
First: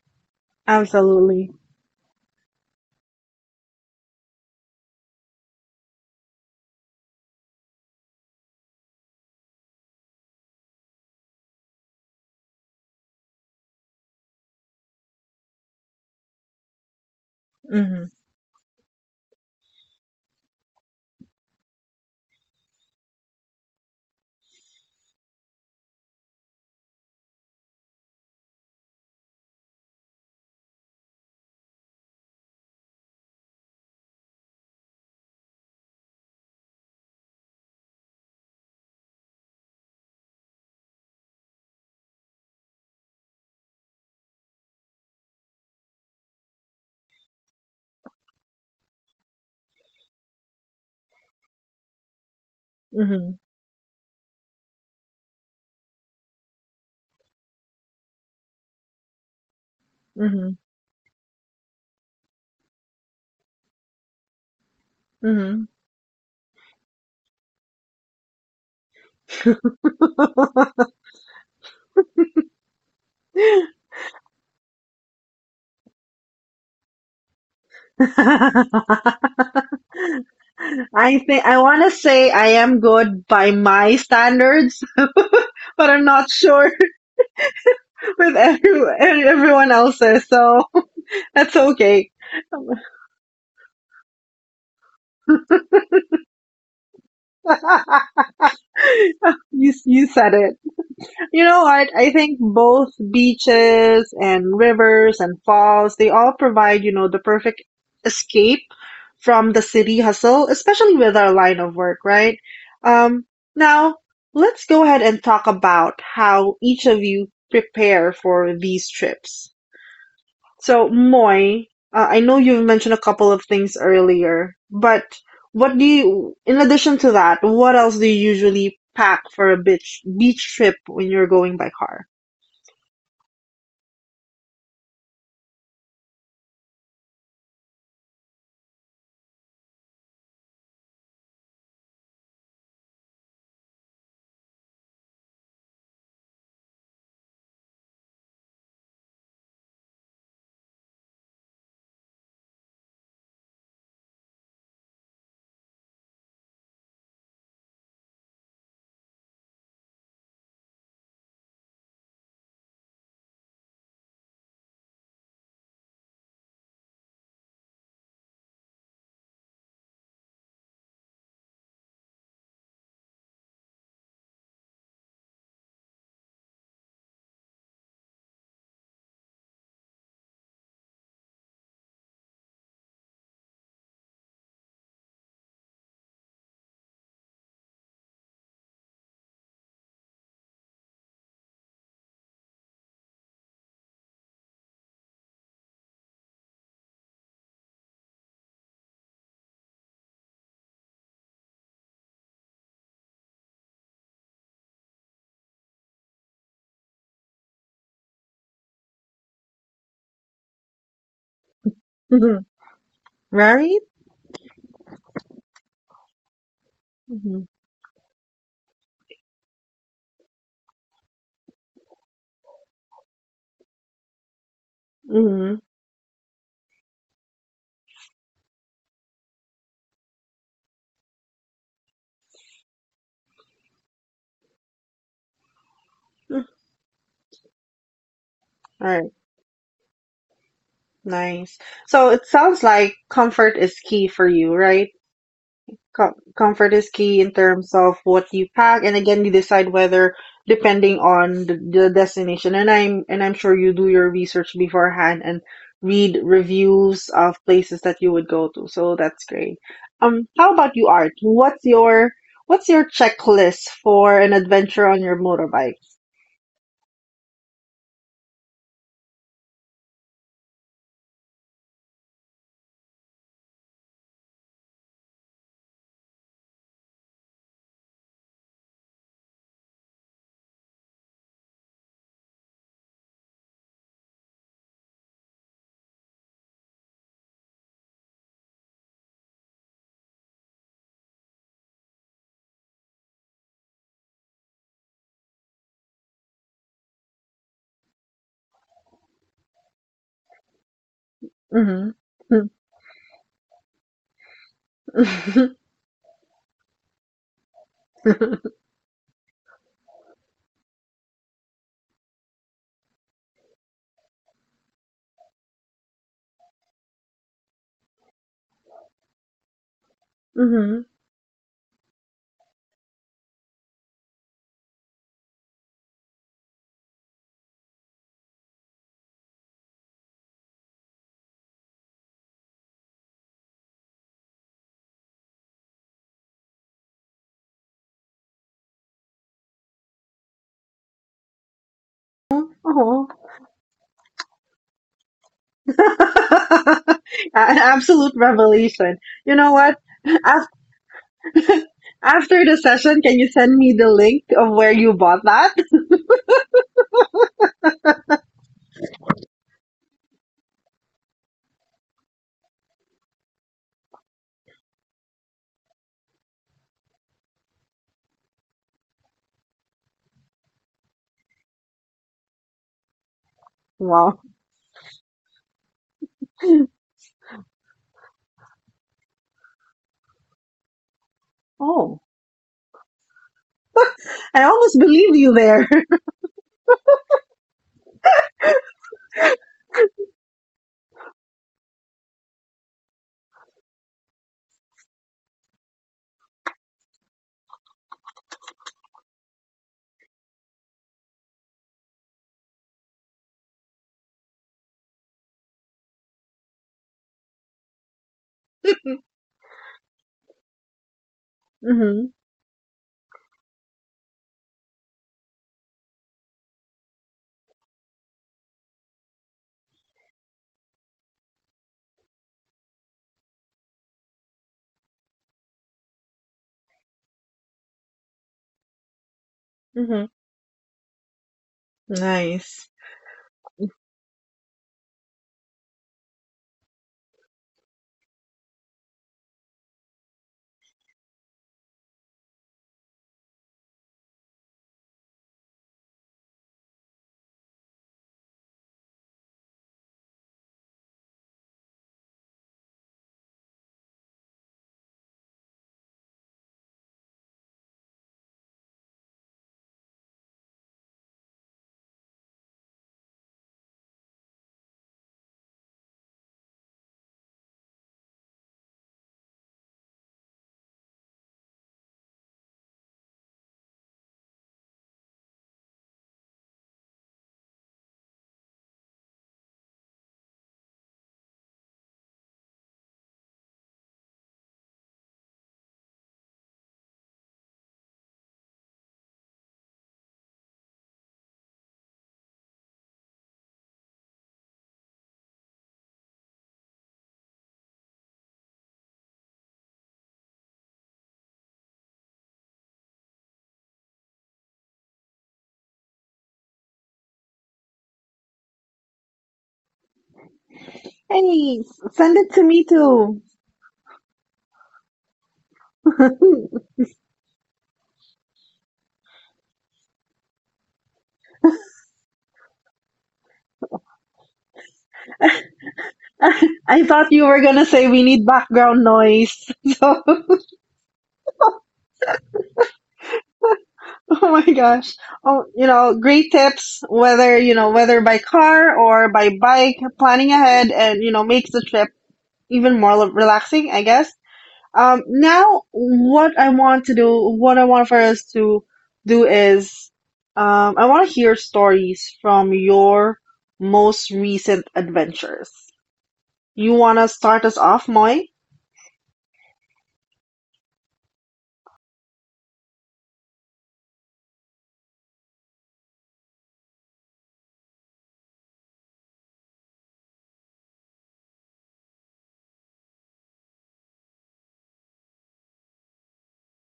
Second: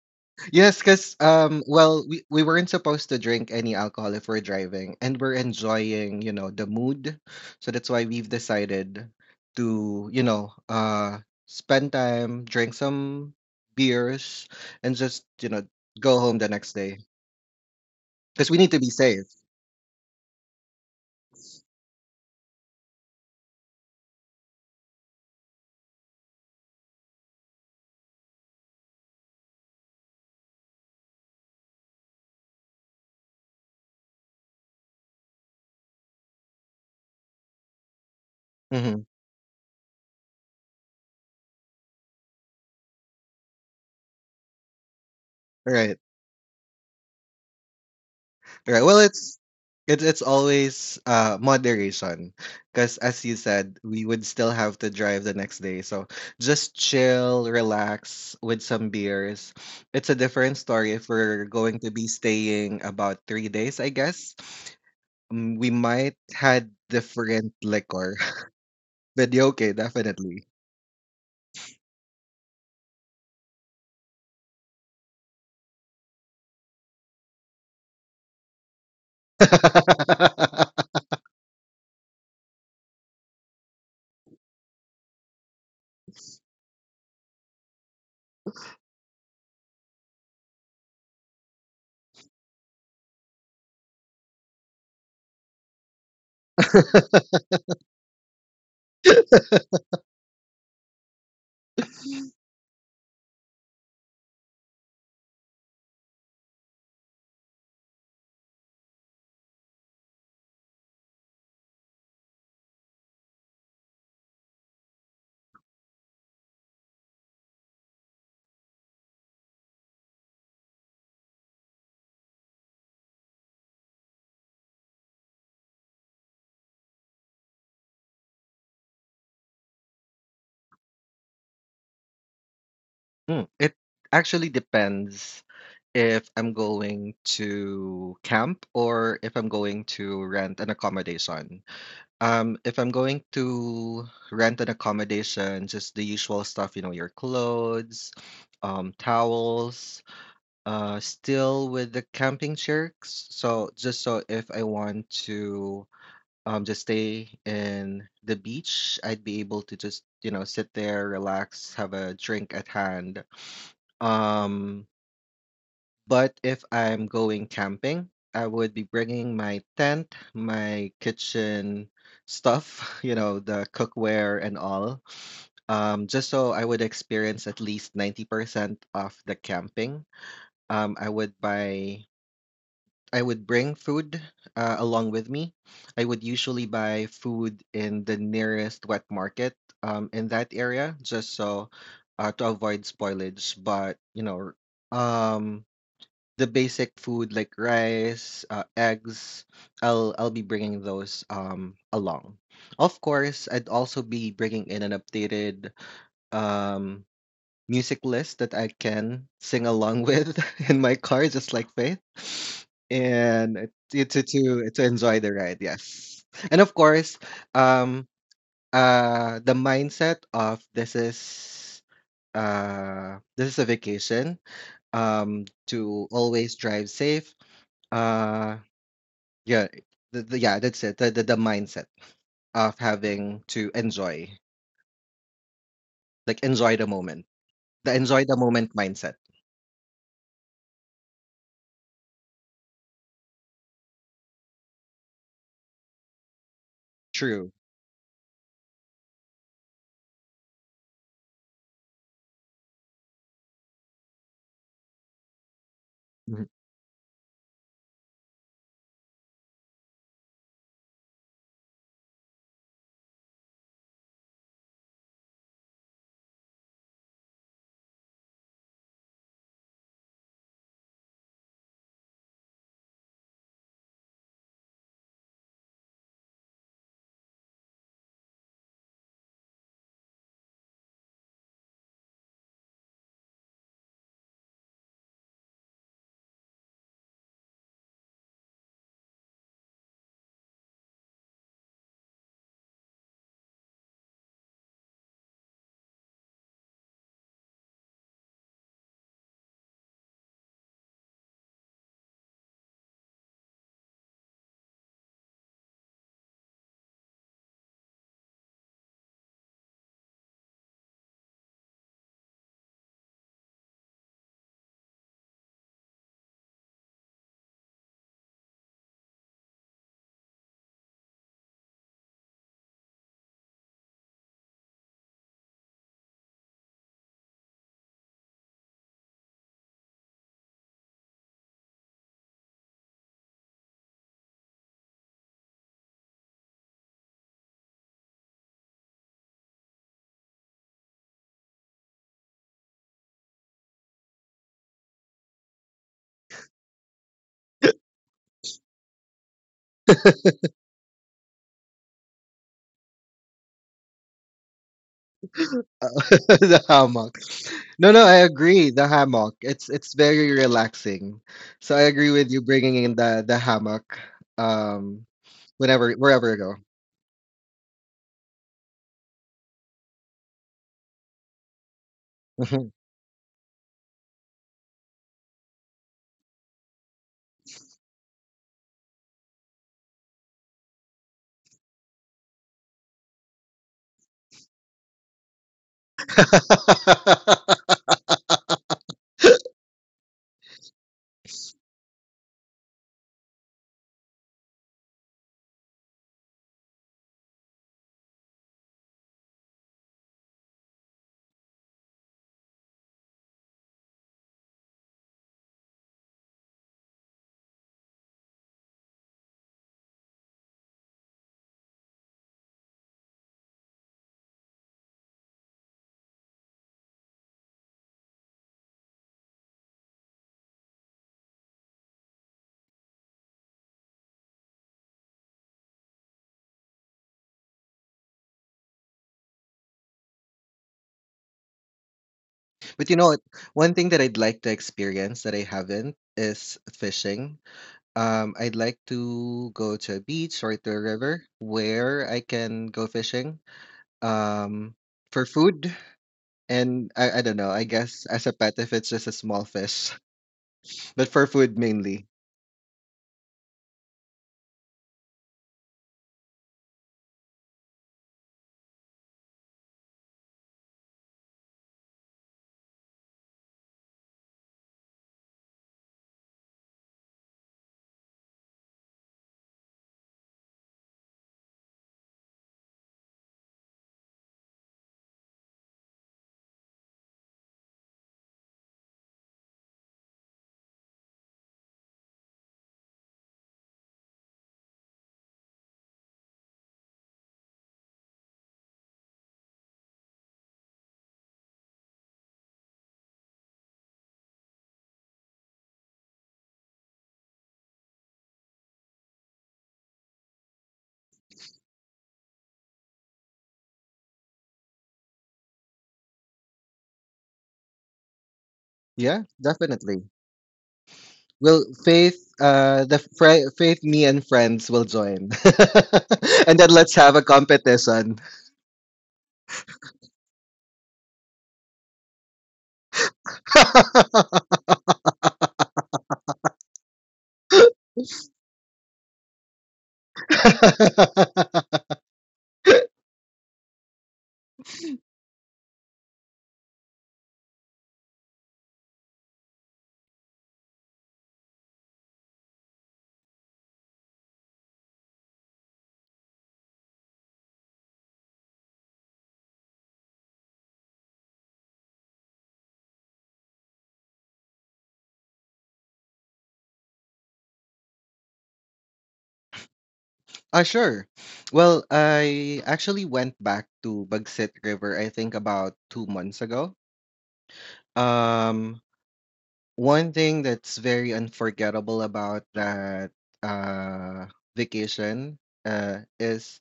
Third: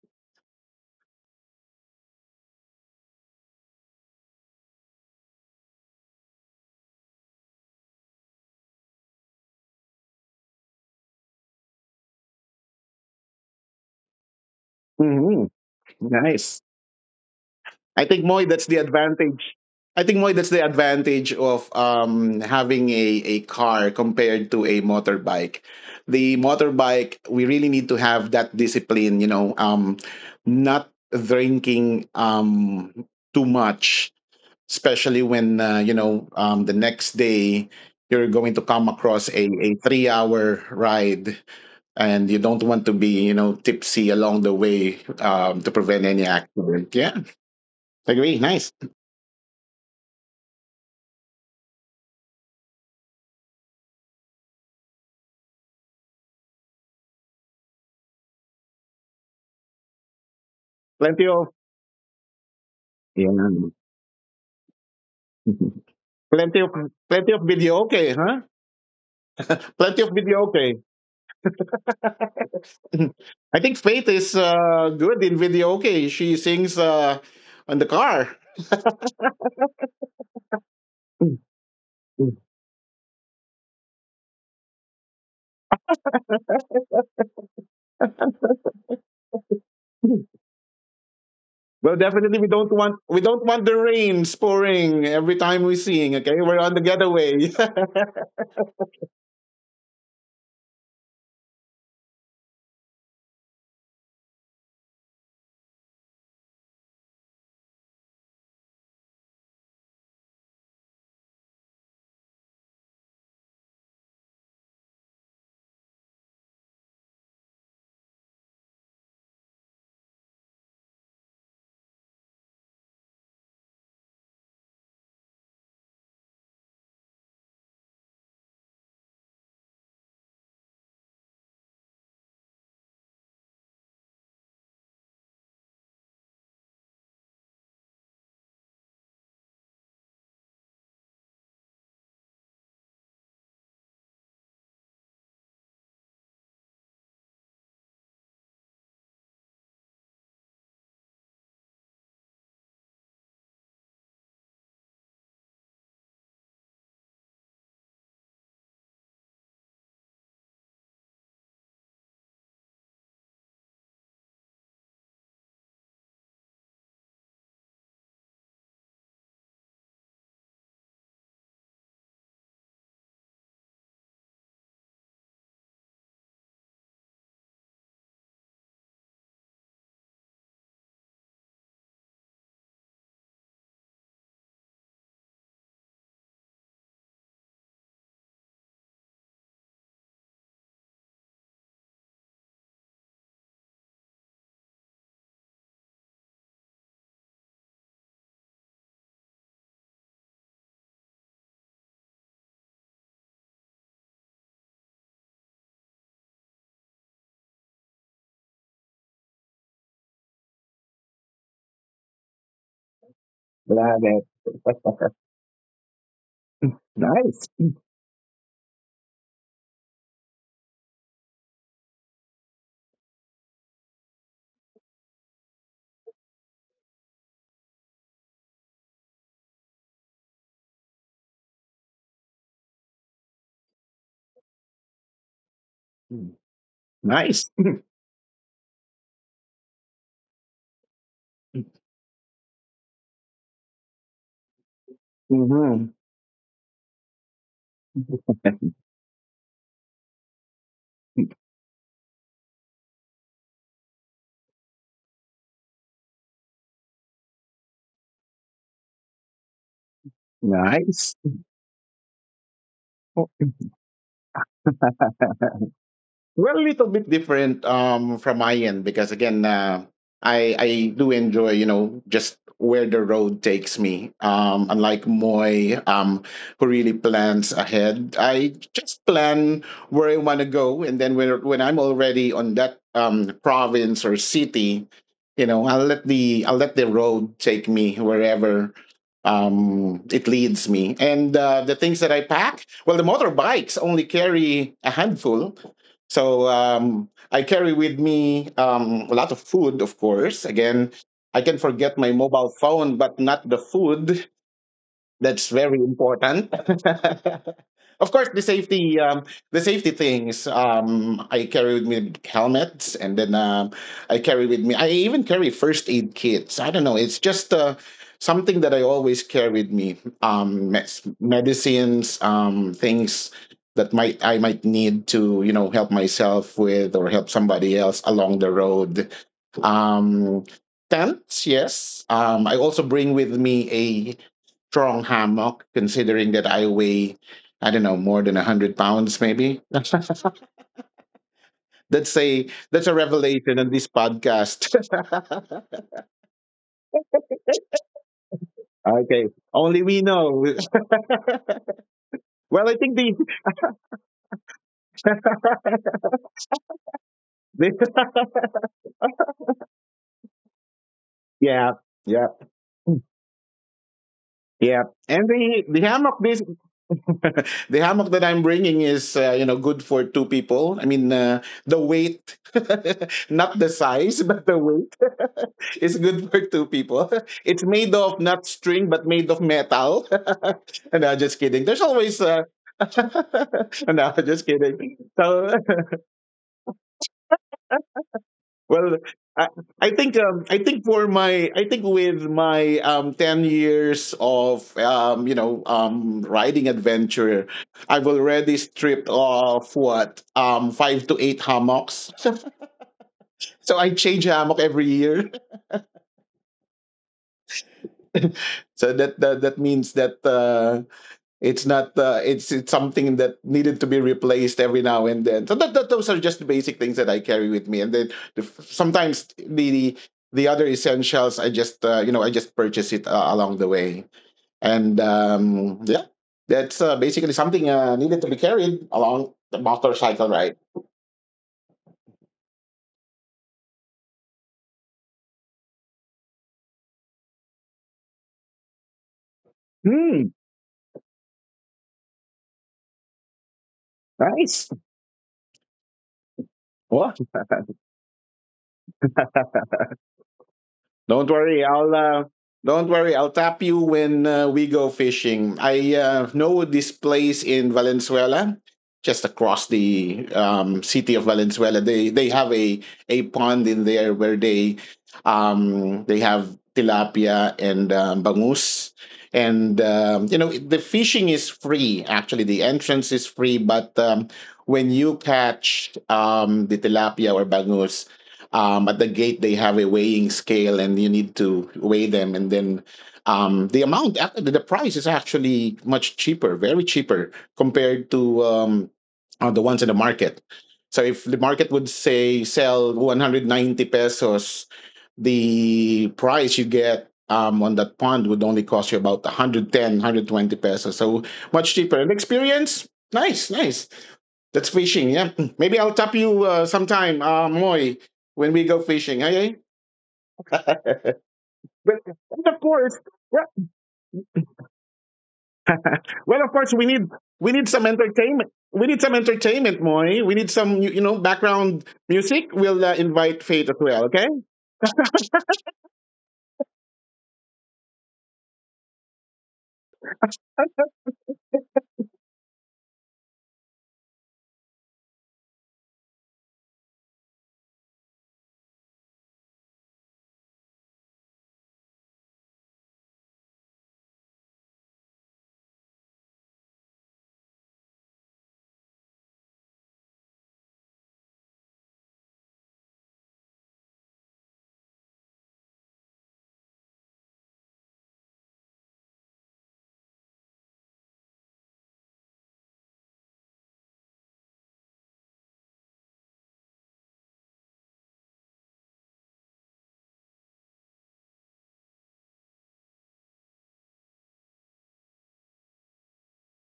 S2: Yes, because
S1: absolutely.
S2: um, well, we, we weren't supposed to drink any alcohol if we're driving, and we're enjoying, you know, the mood. So that's why we've decided to, you know, uh, spend time, drink some beers, and just, you
S3: Hmm.
S2: know, go home the
S3: Nice.
S2: next day
S3: I
S1: Mhm.
S3: think
S2: because
S3: Moy,
S2: we need
S3: that's
S2: to
S3: the
S2: be safe.
S3: advantage. I think, Moy, that's the advantage of um, having a, a car compared to a motorbike. The motorbike, we really need to have that discipline, you know, um, not drinking um, too much especially when uh, you know um, the next day you're going to
S2: Mm-hmm.
S3: come across a, a three hour ride and you don't want to be you know tipsy along the way um, to
S2: Right.
S3: prevent any accident yeah agree
S2: Right.
S3: nice
S2: Well, it's it's it's always uh moderation because as you
S1: Mhm.
S2: said, we would still have to drive the next day. So just chill, relax with some beers. It's a different
S1: Mhm.
S2: story if
S3: plenty
S2: we're
S3: of
S2: going to be staying about
S3: yeah
S2: three days, I guess. Mm, We
S1: Mhm.
S2: might had
S3: plenty of plenty
S2: different
S3: of video
S2: liquor,
S3: okay huh
S2: but yeah, okay,
S3: plenty of
S2: definitely.
S3: video okay I think Faith is uh, good in video okay she sings uh, on the car
S1: I think I want to say I am good by my standards but I'm not sure with every, everyone else's, so that's
S3: Well,
S1: okay.
S3: definitely we don't want we don't want the rain pouring every time we sing. Okay, we're on the getaway.
S1: You you said it. You know what? I think both beaches and rivers and falls, they all provide, you know, the perfect escape from the city hustle, especially with our line of work, right? Um, now let's go ahead and talk about how each of you prepare for these trips. So, Moy, uh, I know you've mentioned a couple of things earlier, but what do you, in addition to that, what else do you usually pack for a beach beach trip when you're going by car?
S2: Mm, it actually depends if I'm going to camp or if I'm going to rent an accommodation. Um, if I'm going to rent an accommodation, just the usual stuff, you know, your clothes, um, towels, uh, still with the camping shirts. So just so if I want to um, just stay in the beach, I'd be able to just, you know, sit there, relax, have a drink at hand, um, but if I'm going camping, I would be bringing my tent, my kitchen stuff, you know, the cookware and all, um, just so I would experience at least ninety percent of the camping. Um, I would buy, I would bring food uh, along with me. I would usually buy food in the nearest wet market um, in that area, just so uh, to avoid spoilage. But, you know, um, the basic food like rice, uh, eggs, I'll I'll be bringing those um along. Of course, I'd also be bringing in an updated um music list that I can sing along with in my car, just like Faith,
S1: Mhm.
S2: and
S1: Right?
S2: it-
S3: Love
S2: it- to to to
S3: it.
S2: enjoy the ride. Yes, and of course,
S1: Hmm.
S3: Nice,
S2: um, uh, the mindset of this is uh this is a vacation
S1: Hmm.
S2: um to always drive safe, uh, yeah, the, the, yeah, that's it. The, the the mindset of having to enjoy, like enjoy the moment,
S3: nice,
S2: the enjoy the moment
S1: All right,
S2: mindset.
S1: nice. So it sounds like comfort is key for you, right?
S3: hmm
S1: Com- Comfort is key in
S2: True.
S1: terms of what you pack, and again, you decide whether, depending on the, the destination. And I'm and I'm sure you do your research beforehand and read
S2: Mhm.
S1: reviews of places that you would go to. So that's great. Um, how about you, Art?
S3: nice.
S1: What's your what's your checklist for an adventure on your motorbike?
S3: Well, a little bit different um, from my end because again, uh, I I do enjoy you know just where the road takes me. Um, unlike Moy, um, who really plans ahead, I just plan where I want to go, and then when when I'm already on that um, province or city, you know, I'll let the I'll let the road take me wherever um it leads me and uh, the things that I pack well the motorbikes only carry a handful so um, I carry with me um, a lot of food, of course. Again, I can
S1: Mm-hmm.
S3: forget my mobile phone, but not the food. That's very important. Of course, the safety, um, the safety things. Um, I carry with me helmets, and then um, I carry with me. I even carry first aid kits. I don't know. It's just uh, something that I always carry with me. Um,
S1: Mm-hmm.
S3: mes- medicines, um, things that might I might need to you know help myself with or help somebody else along the road. Um, tents, yes. Um, I also bring with me a strong hammock, considering that I weigh, I don't know, more than a hundred pounds, maybe. that's a that's a
S1: Oh.
S3: revelation on this podcast.
S1: An absolute revelation.
S3: Okay,
S1: You know what?
S3: only we know.
S1: After the
S3: Well, I
S1: session,
S3: think
S1: can
S3: the,
S1: you send me the link of where you bought that?
S2: The hammock. No, no, I
S3: the
S2: agree. The hammock. It's it's very relaxing.
S3: yeah.
S2: So I agree
S3: Yeah,
S2: with you bringing in the the hammock.
S3: yeah,
S2: Um,
S3: and the the
S2: whenever
S3: hammock
S2: Wherever
S3: this
S2: you go.
S3: the hammock that I'm bringing is, uh, you know, good for two people. I mean, uh, the weight, not the
S1: Wow.
S3: size, but the weight is good for two people. It's made of not string, but made of metal. No, just kidding. There's
S1: Oh,
S3: always, uh, no,
S1: I
S3: just
S1: almost
S3: kidding.
S1: believe you
S3: So
S1: there.
S3: Well, I, I think um, I think for my I think with my um, ten years of um, you know um, riding adventure, I've already stripped off what um, five to eight hammocks. So so I change hammock every year. So that that, that means that.
S1: Hmm.
S3: Uh, It's not uh, it's it's something that needed to be replaced every now and then. So that, that those are just the basic things that I carry with me, and then the, sometimes the, the the other essentials I just uh, you know I just purchase it uh, along the way, and um, yeah, that's uh, basically something uh, needed to be carried
S1: Hmm.
S3: along the motorcycle ride.
S1: Nice.
S2: But you know what? One thing that I'd like to experience that I haven't is fishing. Um, I'd like to go to a beach or
S3: Hmm.
S2: to a river where I can go fishing um,
S3: Nice.
S2: for food. And I, I don't know, I guess as a pet, if it's just a small fish, but for
S3: Don't
S2: food
S3: worry,
S2: mainly.
S3: I'll uh, don't worry, I'll tap you when uh, we go fishing. I uh, know this place in Valenzuela, just across the um, city of Valenzuela. They they have a a pond in there where they um, they have tilapia and um, bangus. And um, you know the fishing is free. Actually, the entrance is free, but um, when you catch um, the tilapia or bangus. Um, at the gate they have a weighing scale and you need to weigh them, and then um, the amount ac- the price is actually much cheaper, very cheaper compared to um, uh, the ones in the market. So if the market would say sell one hundred ninety pesos, the price you get um, on that pond would only cost you about one hundred ten, one hundred twenty pesos, so much cheaper. And experience, nice, nice, that's fishing. Yeah. Maybe I'll tap you uh, sometime, uh, Moy, when we go fishing. Okay.
S2: Yeah, definitely.
S1: Hey,
S3: But
S1: send it
S2: Well,
S1: to
S3: and
S1: me
S3: of
S2: Faith,
S3: course,
S1: too.
S2: uh,
S3: yeah.
S2: the fri Faith, me and friends will join.
S3: Well, of course, we need
S2: And then
S3: we
S2: let's
S3: need
S2: have
S3: some
S2: a
S3: entertainment. We
S2: competition.
S3: need some entertainment, Moy. We need some you you know background music. We'll uh, invite Faith as well. Okay.
S1: I thought you were gonna say we need background noise. So, oh my gosh. Oh, you know, great tips, whether, you know, whether by car or by bike, planning ahead and, you know, makes the trip even more relaxing, I guess. Um, now, what I want to do, what I want for us to do is, um, I want to hear stories from your most recent adventures. You want to start us off, Moy?
S2: Ah, sure. Well, I actually went back to Bagsik River, I think about two months ago. Um, one thing that's very unforgettable about that uh, vacation uh, is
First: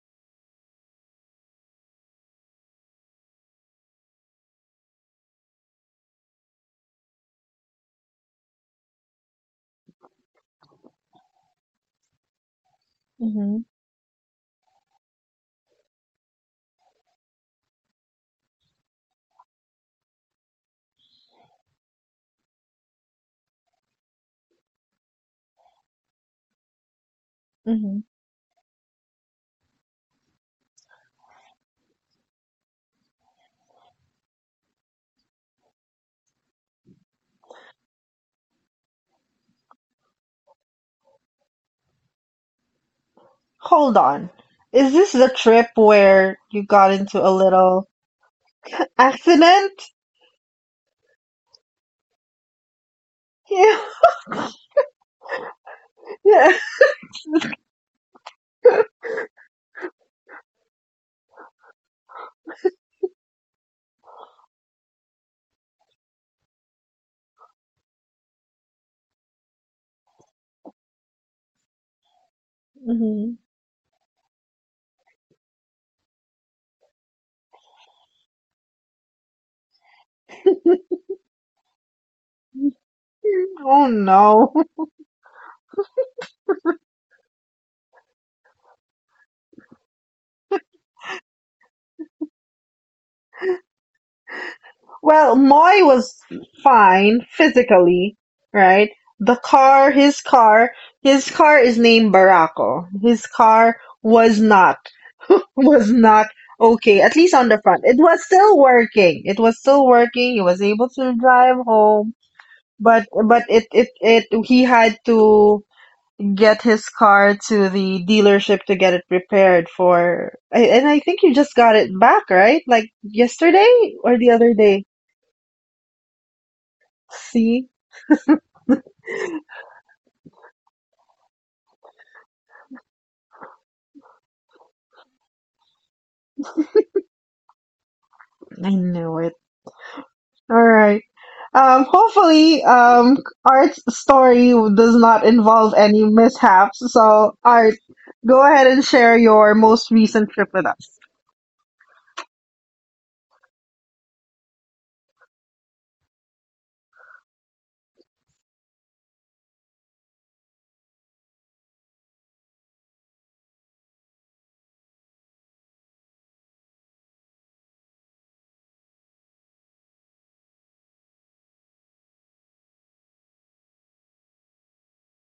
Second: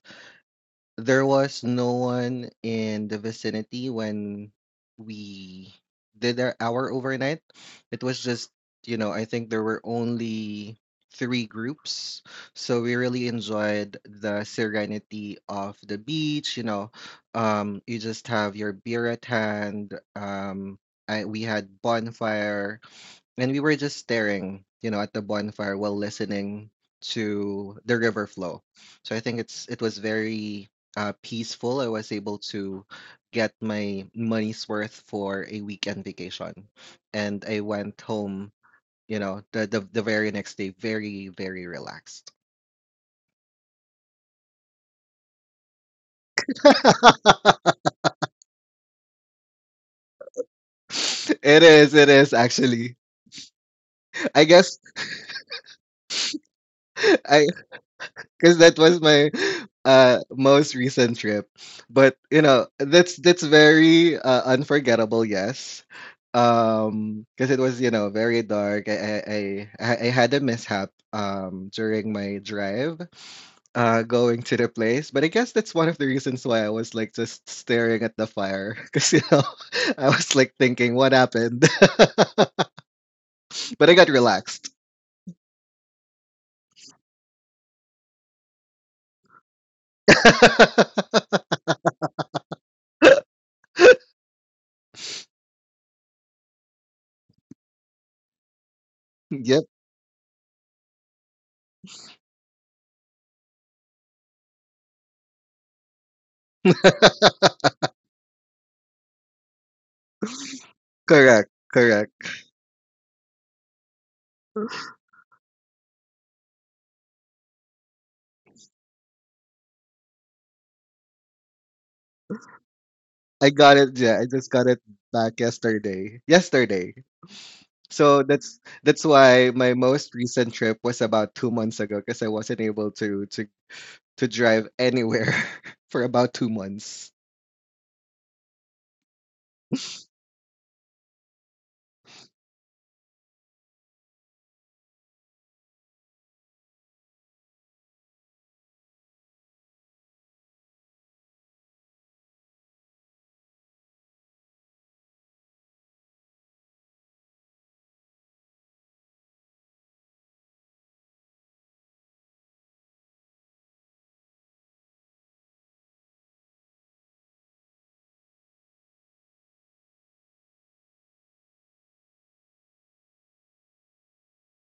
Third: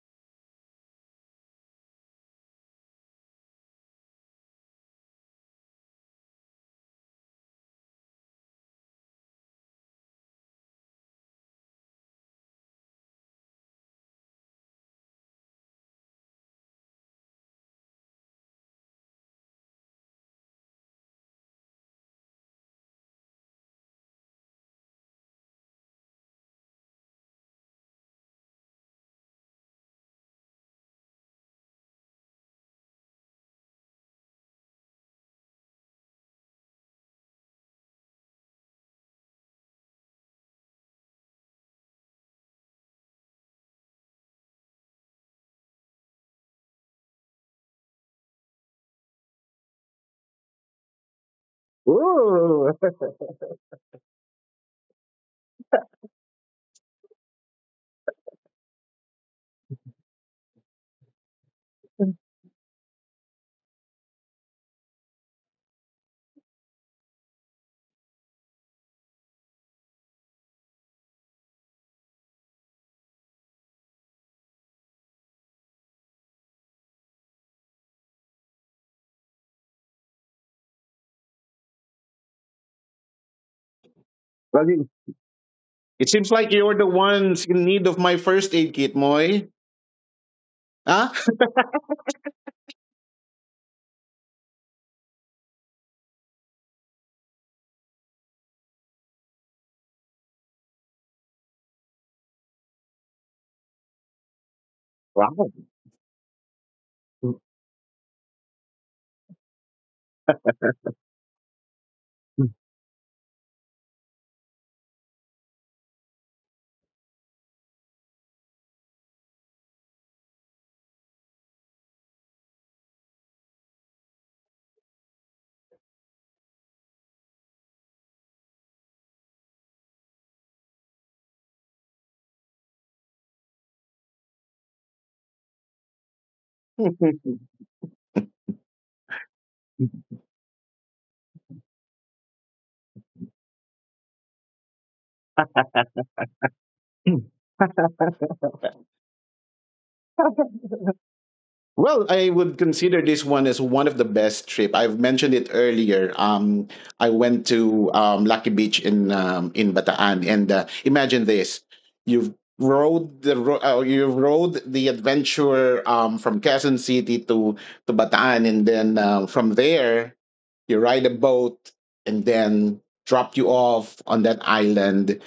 S2: there was no one in the vicinity when we did our, our overnight. It was just, you know, I think there were only three groups. So we really
S1: Mm-hmm.
S2: enjoyed the serenity of the beach, you know. Um, you just have your beer at hand. Um, I, we had bonfire and we were just staring, you know, at the bonfire while listening to
S1: Mm-hmm.
S2: the river flow. So I think it's it was very, uh, peaceful. I was able to get my money's worth for a weekend vacation, and I went home, you know, the the, the very next day, very very relaxed.
S1: Hold on. Is this the trip where you got into a little accident?
S2: It is, it
S3: Ooh.
S2: is actually. I guess
S1: Yeah.
S2: I because that was my uh most recent trip, but you know that's that's very uh, unforgettable, yes, um because it was, you know very dark. I, I i i I had a mishap um during my
S1: Mm-hmm.
S2: drive uh going to the place, but I guess that's one of the reasons why I was, like, just staring at the fire because you know I was, like, thinking what happened.
S1: Oh no.
S2: But I
S3: Well,
S2: got
S3: you-
S2: relaxed.
S3: it seems like you're the ones in need of my first aid kit, Moy. Huh?
S1: Well, Moy was fine physically, right? The car,
S2: Yep.
S1: his car, his car is named Barako. His car was not
S3: Wow.
S1: was not okay, at least on the front. It was still working. It was still working. He was able to drive
S2: Correct,
S1: home,
S2: correct.
S1: but but it it it he had to get his car to the dealership to get it repaired for and I think you just got it back, right? Like
S2: I
S1: yesterday
S2: got
S1: or the
S2: it.
S1: other
S2: Yeah, I
S1: day.
S2: just got it back yesterday. Yesterday.
S1: See?
S2: So that's that's why my most recent trip was about two months ago because I wasn't able to to to drive anywhere for about two months.
S1: I knew it. All right. Um, hopefully, um, Art's story does not involve any mishaps. So, Art, go ahead and share your most recent trip with us.
S3: Well, I would consider this one as one of the best trip. I've mentioned it earlier. Um, I went to um, Lucky Beach in um, in Bataan, and uh, imagine this: you've rode the ro- uh, you rode the adventure um, from Quezon City to to Bataan, and then uh, from there you ride a boat, and then drop you off on that island,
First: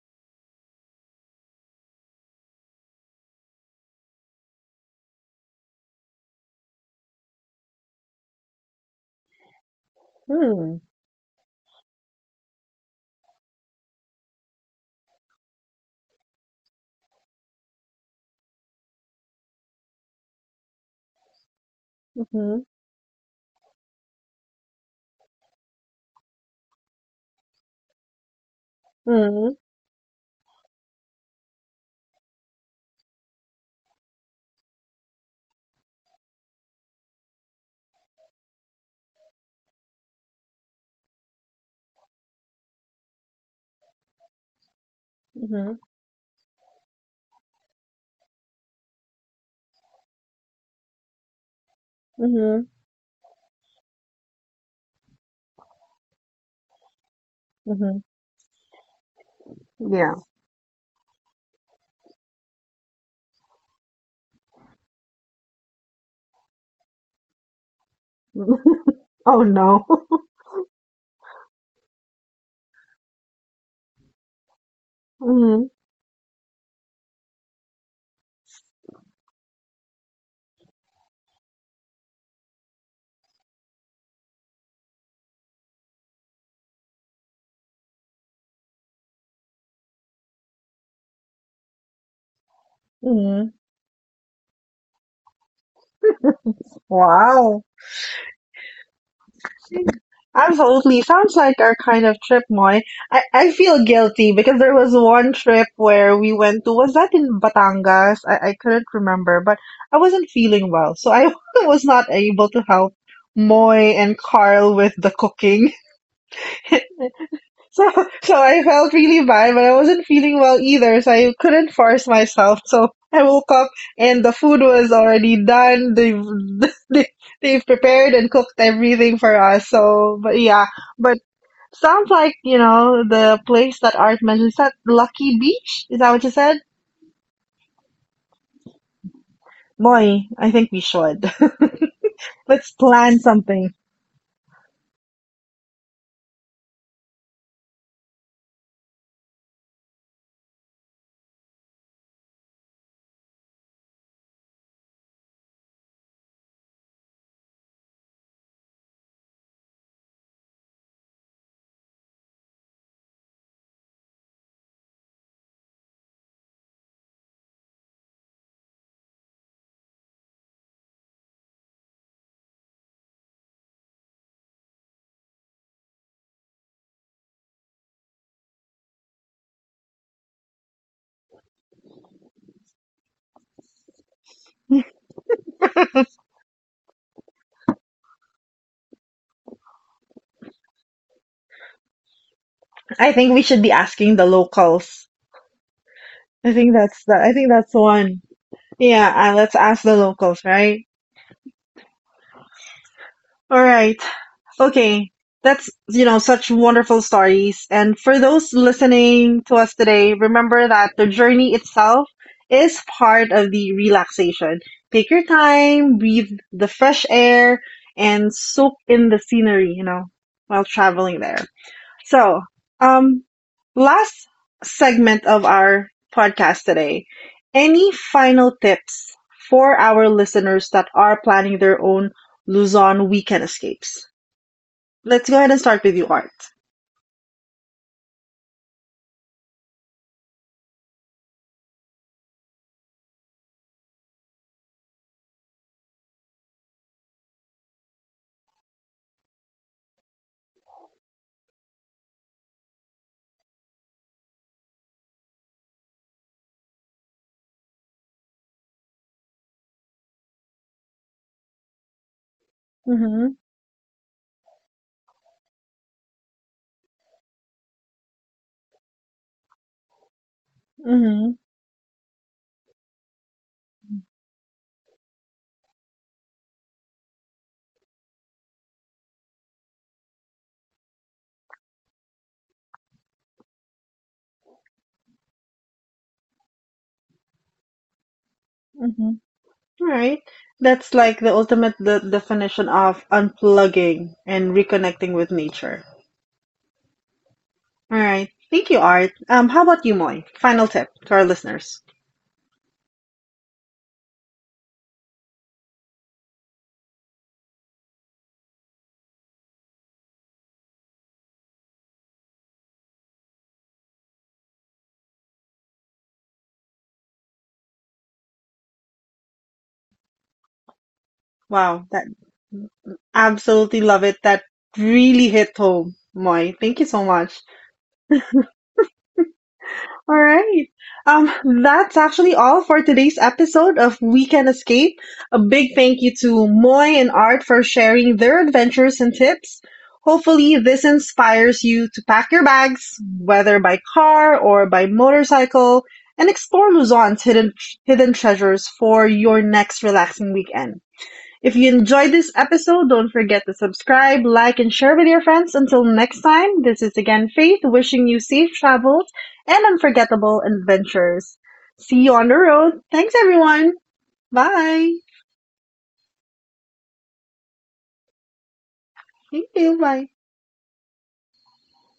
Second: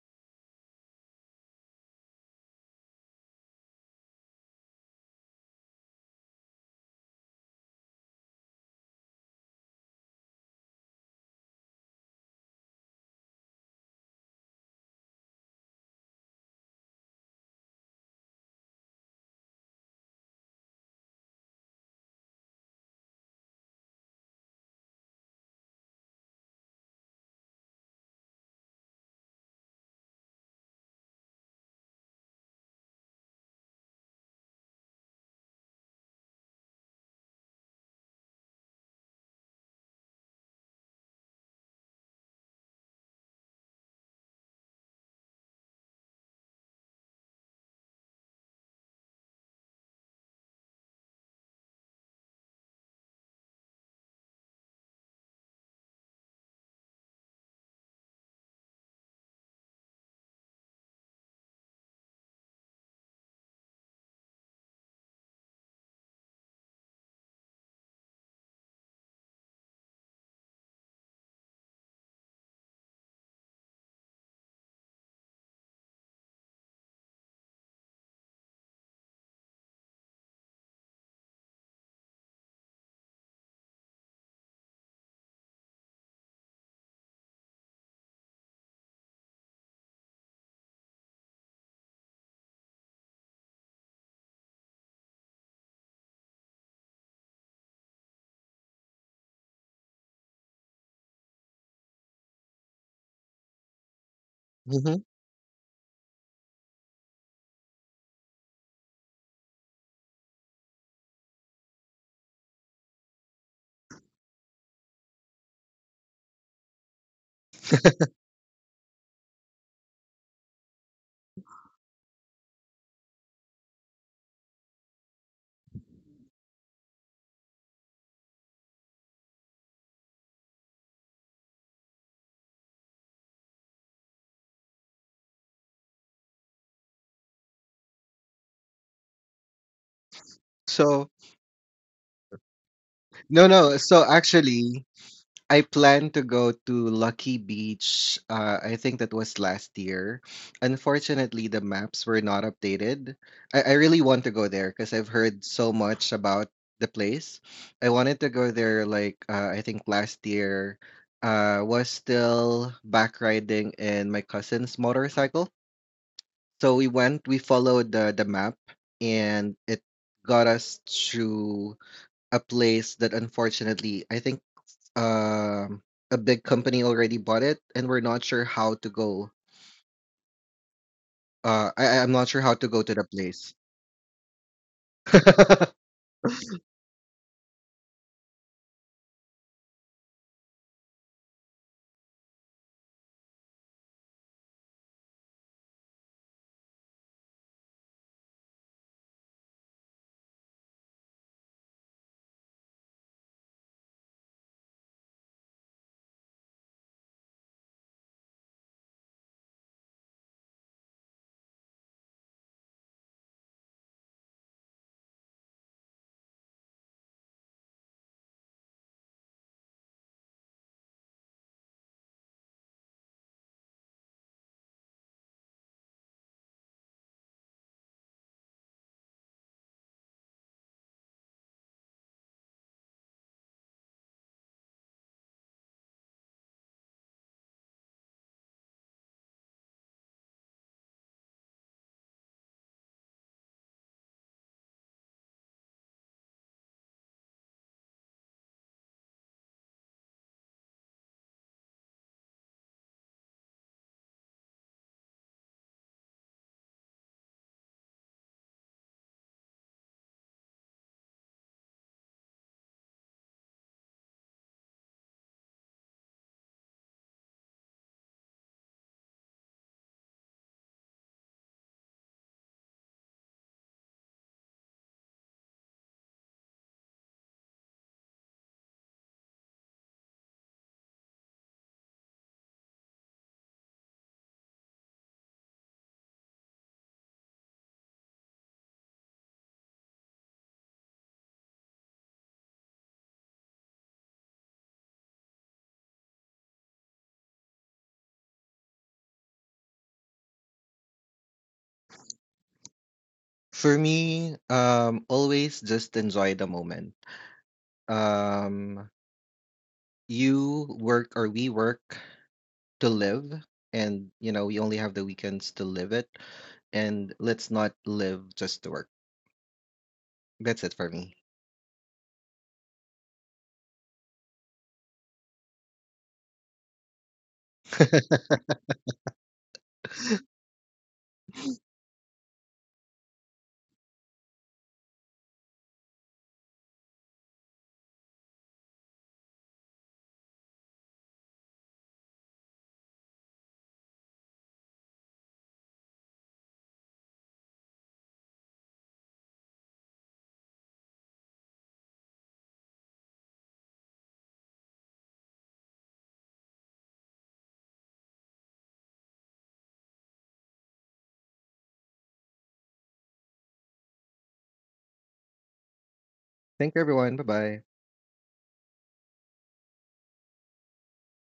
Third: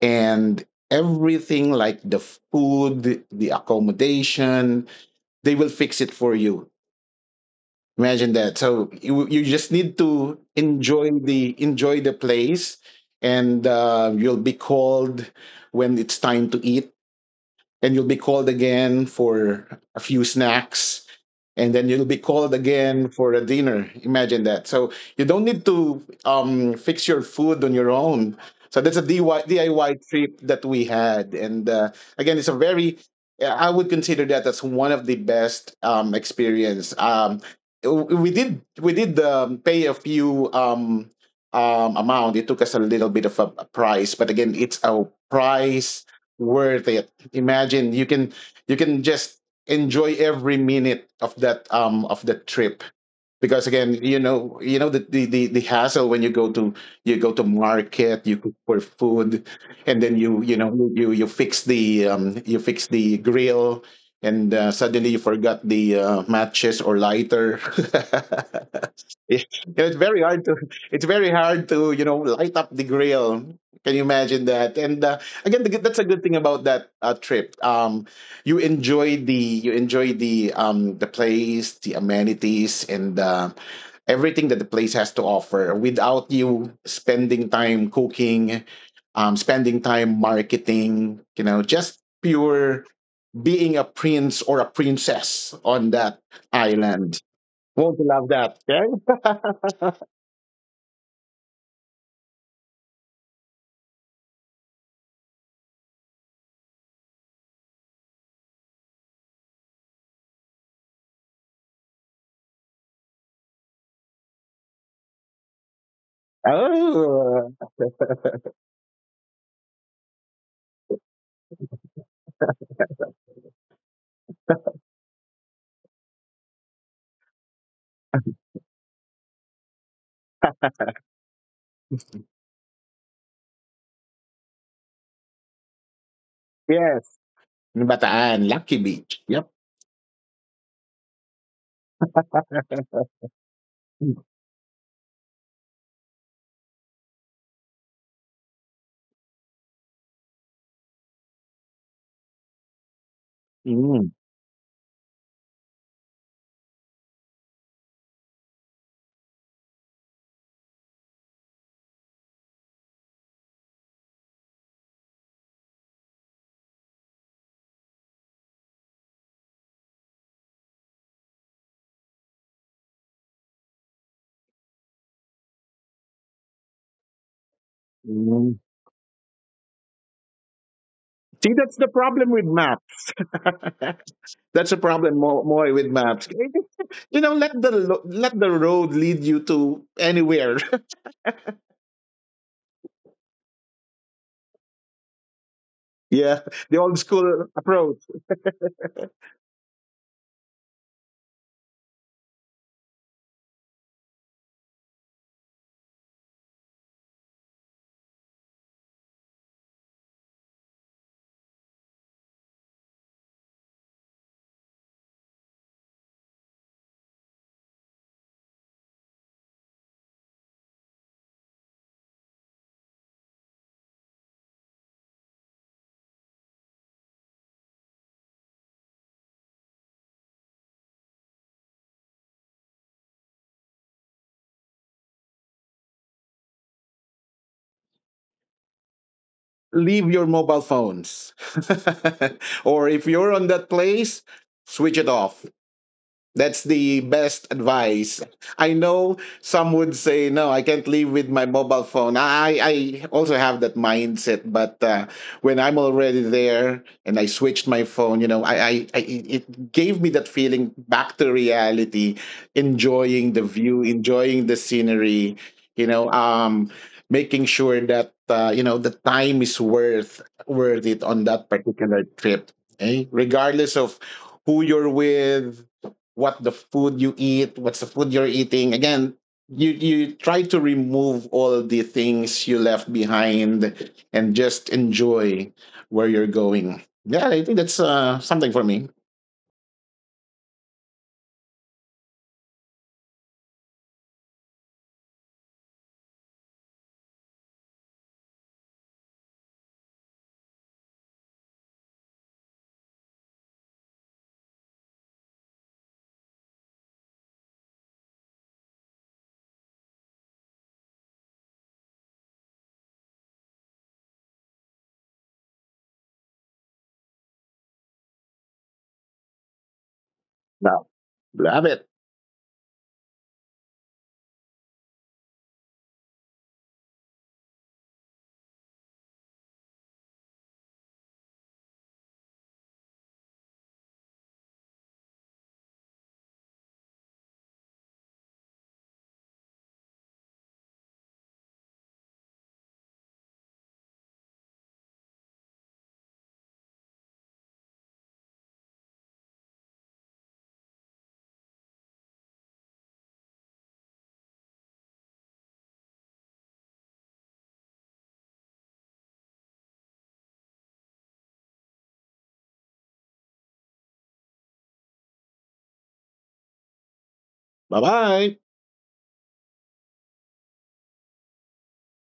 S3: and everything like the food, the accommodation, they will fix it for you. Imagine that. So you you just need to
S1: Hmm.
S3: enjoy the enjoy the place, and uh, you'll be called when it's time to eat, and you'll be called again for a few snacks, and then you'll be called
S1: Mm-hmm.
S3: again for a dinner. Imagine that. So you don't need to um, fix your food on your own. So that's a
S1: Mm-hmm.
S3: D I Y trip that we had. And uh, again it's a very I would consider that as one of the best um, experience. Um, w- we did we did um, pay a few um, um, amount. It took us a little bit of a, a price, but again it's a
S1: Mm-hmm.
S3: price worth it. Imagine you can you can just enjoy every minute of that um of the
S1: Mm-hmm.
S3: trip. Because again, you know, you know the, the the the hassle when you go to you go to
S1: Mm-hmm.
S3: market, you cook for food, and
S1: Yeah.
S3: then you you know you you fix the um you fix the grill, and uh, suddenly you forgot the uh, matches or lighter.
S1: Oh
S3: It-
S1: no.
S3: it's very hard to it's very hard to you know light up the grill. Can you imagine that? And uh, again
S1: Mm-hmm.
S3: the, good- that's a good thing about that uh, trip. Um, you enjoy the you enjoy the um the place, the amenities, and uh, everything that the place has to offer, without you spending time cooking, um, spending time marketing. You know, just pure
S1: Mm-hmm.
S3: being a prince or a princess on that island.
S1: Wow.
S3: Won't you love that? Yeah?
S1: Absolutely. Sounds like our kind of trip, Moy. I, I feel guilty because there was one trip
S2: hmm
S1: where we went to, was that in Batangas? I, I couldn't remember, but I wasn't feeling well. So I was not able to help Moy and Carl with the cooking.
S3: Oh,
S1: So, so I felt really bad, but I wasn't feeling well either, so I couldn't force myself. So I woke up and the food was already done. They've, they, they've prepared and cooked everything for us. So, but yeah, but sounds like, you know, the place that Art mentioned. Is that Lucky Beach? Is that what you said?
S3: yes. Bataan, Lucky Beach. Yep.
S1: Boy, I think we should.
S2: So
S1: Let's plan something.
S2: no, no. So actually, I plan to go to Lucky Beach. Uh, I think that was last year. Unfortunately, the maps were not updated.
S3: Mm,
S2: I, I really want to go there because I've heard so much about the place. I wanted to go there like uh, I think last year. Uh, was still back riding in my cousin's motorcycle. So we went. We followed the the map, and it got us to a place that unfortunately I think um a big company already bought it
S3: mm.
S2: and we're not sure how to go.
S3: See, that's the problem with
S2: uh
S3: map.
S2: I, I'm not sure how to go to the place.
S3: That's a problem more, more with maps. You know, let the lo- let the road lead you to anywhere.
S1: I think we should be asking the locals.
S3: Yeah,
S1: I think
S3: the old
S1: that's the I
S3: school
S1: think that's the
S3: approach.
S1: one. Yeah, uh, let's ask the locals, right? All right. Okay. That's, you know, such wonderful stories. And for those listening to us today, remember that the journey itself is part of the relaxation. Take your time, breathe the fresh air, and soak in the scenery, you know, while traveling there. So, um, last segment of our podcast today. Any final tips for our listeners that are planning their own Luzon weekend escapes? Let's go ahead and start with you, Art.
S3: Leave your mobile phones, or if you're on that place, switch it off. That's the best advice. I know some would say, no, I can't live with my mobile phone. I, I also have that mindset, but uh, when I'm already there and I switched my phone, you know, I, I, I it it gave me that feeling back to reality, enjoying the
S1: Mm-hmm,
S3: view, enjoying the scenery, you know, um, making sure that uh, you know the time is worth worth it on
S1: mm-hmm,
S3: that particular trip. Eh? Regardless of who you're with, what the food you eat, what's the food you're eating. Again, you you try to remove all the things you left behind and just enjoy where you're going. Yeah, I think that's uh, something for me.
S1: mm-hmm. All right. That's like the ultimate the definition of unplugging and reconnecting with nature. All right. Thank you, Art. Um, how about you, Moy? Final tip to our listeners.
S2: For me, um always just enjoy the moment. um you work or we work to live, and you know we only have the weekends to live it, and let's not live just to work.
S3: Now,
S2: That's it
S3: love
S2: for
S3: it.
S1: Wow,
S2: me.
S1: that absolutely love it. That really hit home, Moy. Thank you so much. All right. Um, that's actually all for today's episode of Weekend Escape. A big thank you to Moy and Art for sharing their adventures and tips. Hopefully, this inspires you to pack your bags, whether by car or by motorcycle, and explore Luzon's hidden, hidden treasures for your next relaxing weekend. If you enjoyed this episode, don't forget to subscribe, like, and share with your friends. Until next time, this is again Faith wishing you safe travels and unforgettable adventures. See you on the road. Thanks, everyone. Bye.
S2: Thank you,
S3: Bye
S2: everyone. Bye
S3: bye.
S2: bye.
S1: Thank you. Bye.